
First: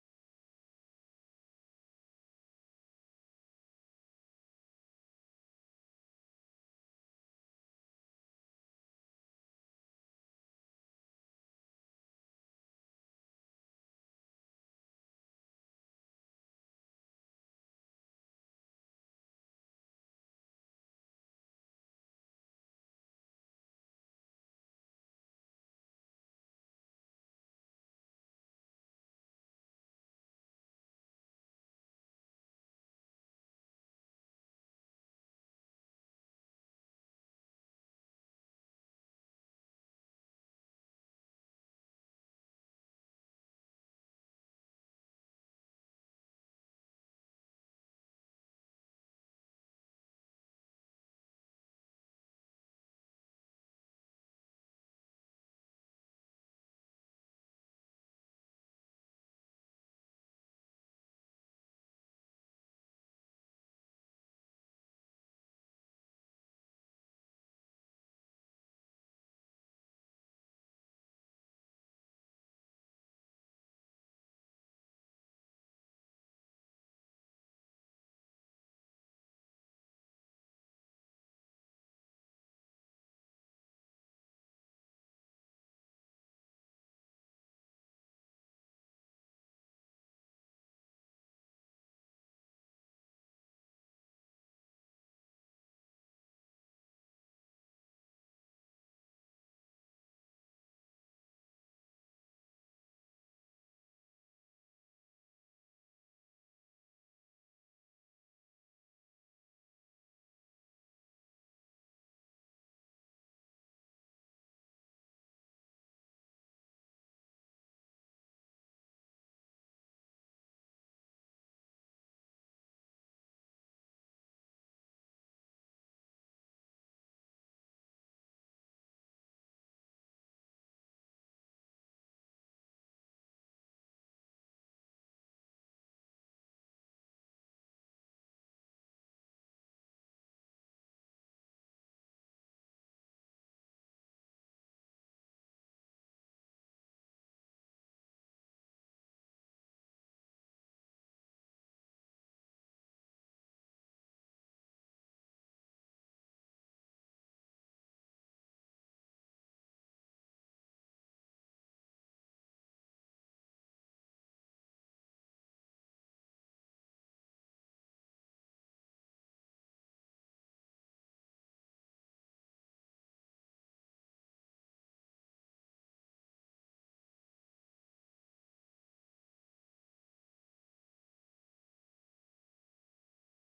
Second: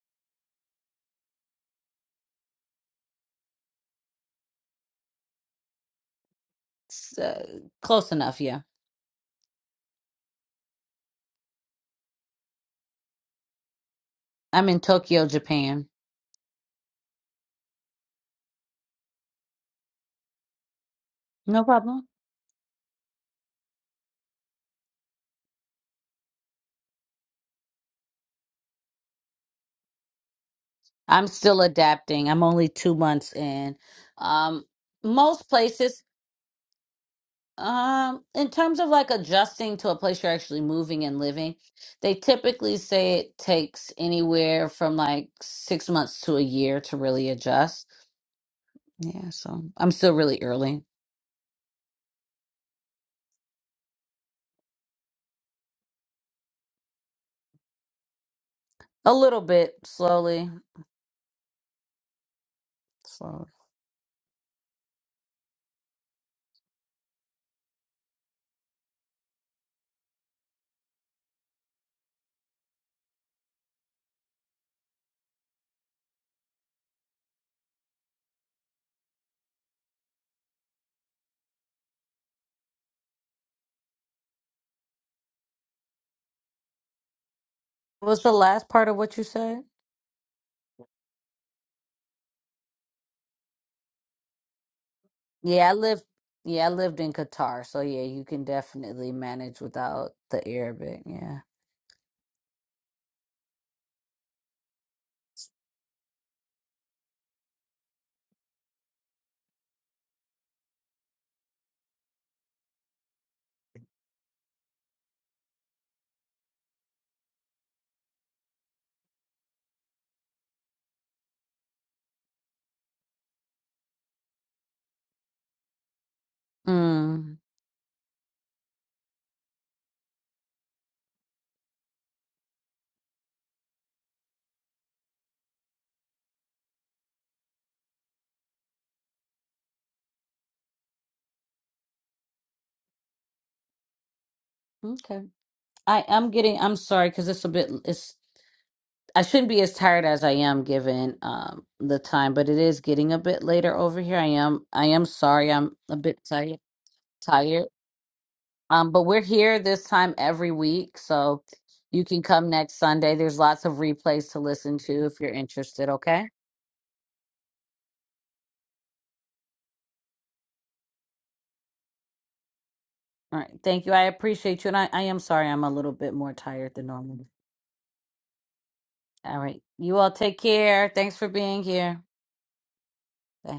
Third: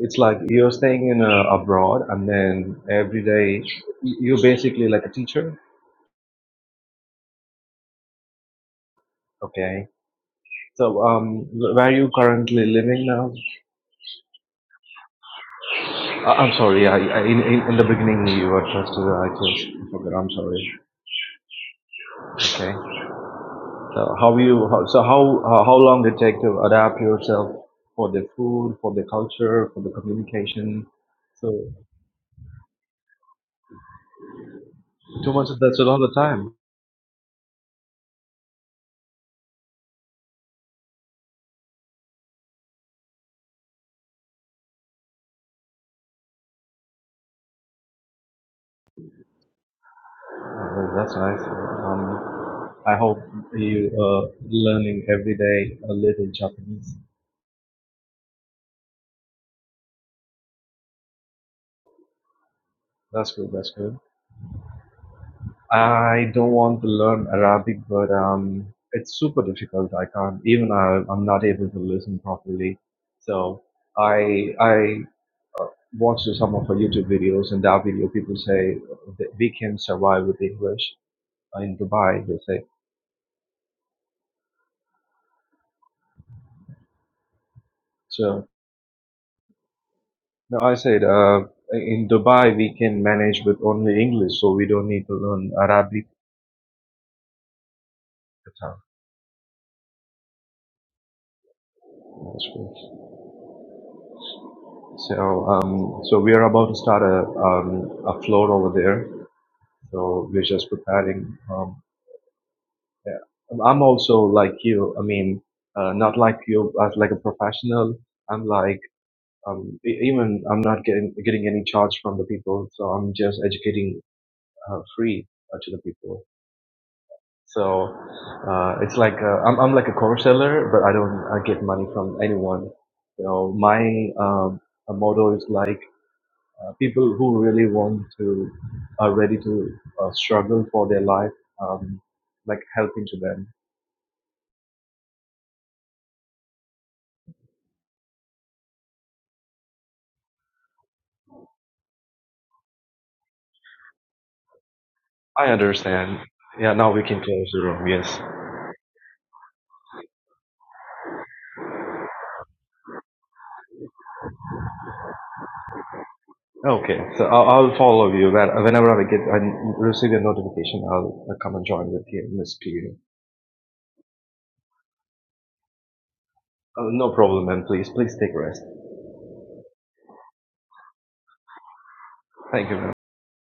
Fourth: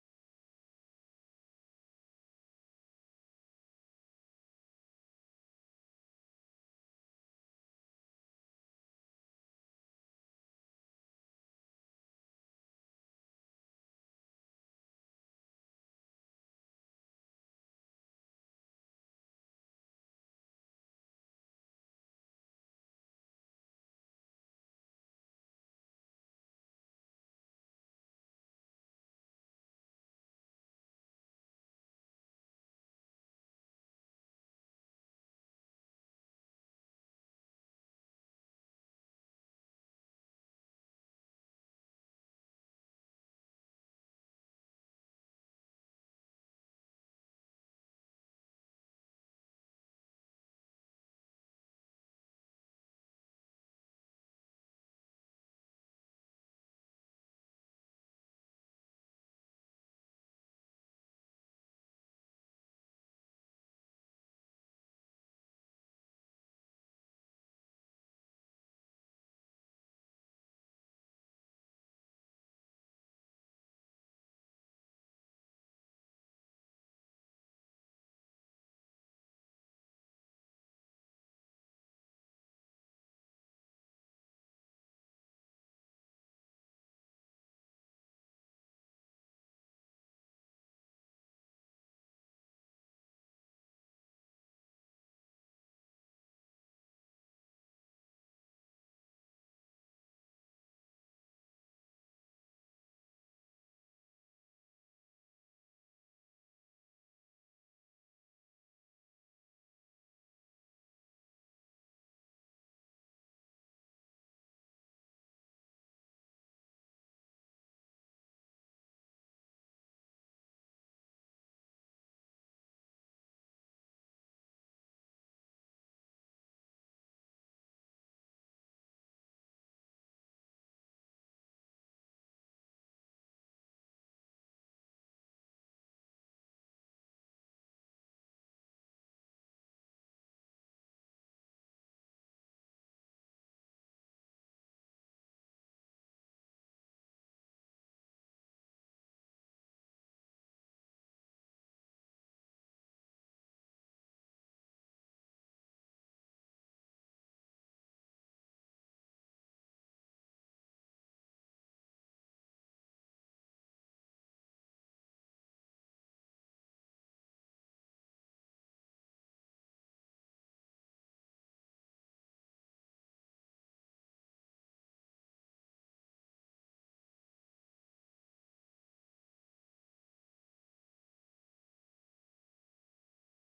it's like you're staying in uh, abroad, and then every day you- you're basically like a teacher. S- uh, close enough, yeah. Okay. So, um, where are you currently living now? I'm in Tokyo, Japan. Uh, I'm sorry. I, I, in, in in the beginning, you were just. Uh, I just forgot. I'm sorry. No problem. Okay. So how you? How, so how uh, how long it take to adapt yourself for the food, for the culture, for the communication? I'm So still adapting. I'm only two months in. Um, two most months. That's a lot places, of time. um, in terms of like adjusting to a place you're actually moving and living, they typically say it takes anywhere from like six months to a year to really adjust. Yeah, so I'm still really early. Uh, that's nice. Um, I hope you uh, learning every day a little Japanese. A little bit, slowly, That's slowly. good. That's good. I don't want to learn Arabic, but um, it's super difficult. I can't even I, I'm not able to listen properly. So I I watched some of her YouTube videos, and that video people say that we can survive with English Uh, in Dubai. They say What's so. the last part of what you said? No, I said uh, in Dubai we can manage with only English, so we don't need to learn Yeah, I lived. Arabic. Yeah, I lived in Qatar, so yeah, you can at all. definitely manage without the Arabic. Yeah. That's good. So um, so we are about to start a um, a floor over there So we're just preparing. Um, yeah. I'm also like you. I mean, uh, not like you as like a professional. I'm like um, e- even I'm not getting getting any charge from the people, so I'm just educating uh, free uh, to the people. Mm, So uh, it's like uh, I'm I'm like a course seller, but I don't I get money from anyone. So my um, motto is like uh, people who really want to are ready to uh, struggle for their life um, like helping to them okay. I am getting. I'm sorry because it's a bit. It's. I shouldn't be as tired as I am given um the time, but it is getting a bit later over here. I am. I am i sorry. I'm a bit understand tired. yeah now we can close the Tired. room yes Um, but we're here this time every week, so you can come next Sunday. There's lots of replays to listen to if you're interested. Okay. okay so i'll, I'll follow you when, whenever i get i receive a notification i'll, I'll come and join with you miss Peter. All right. Thank you. I appreciate you. And I, I am sorry I'm a little bit more tired than Uh, no normal. problem and please please take rest All right. You all take care. Thanks for being here. thank you ma'am. Bye.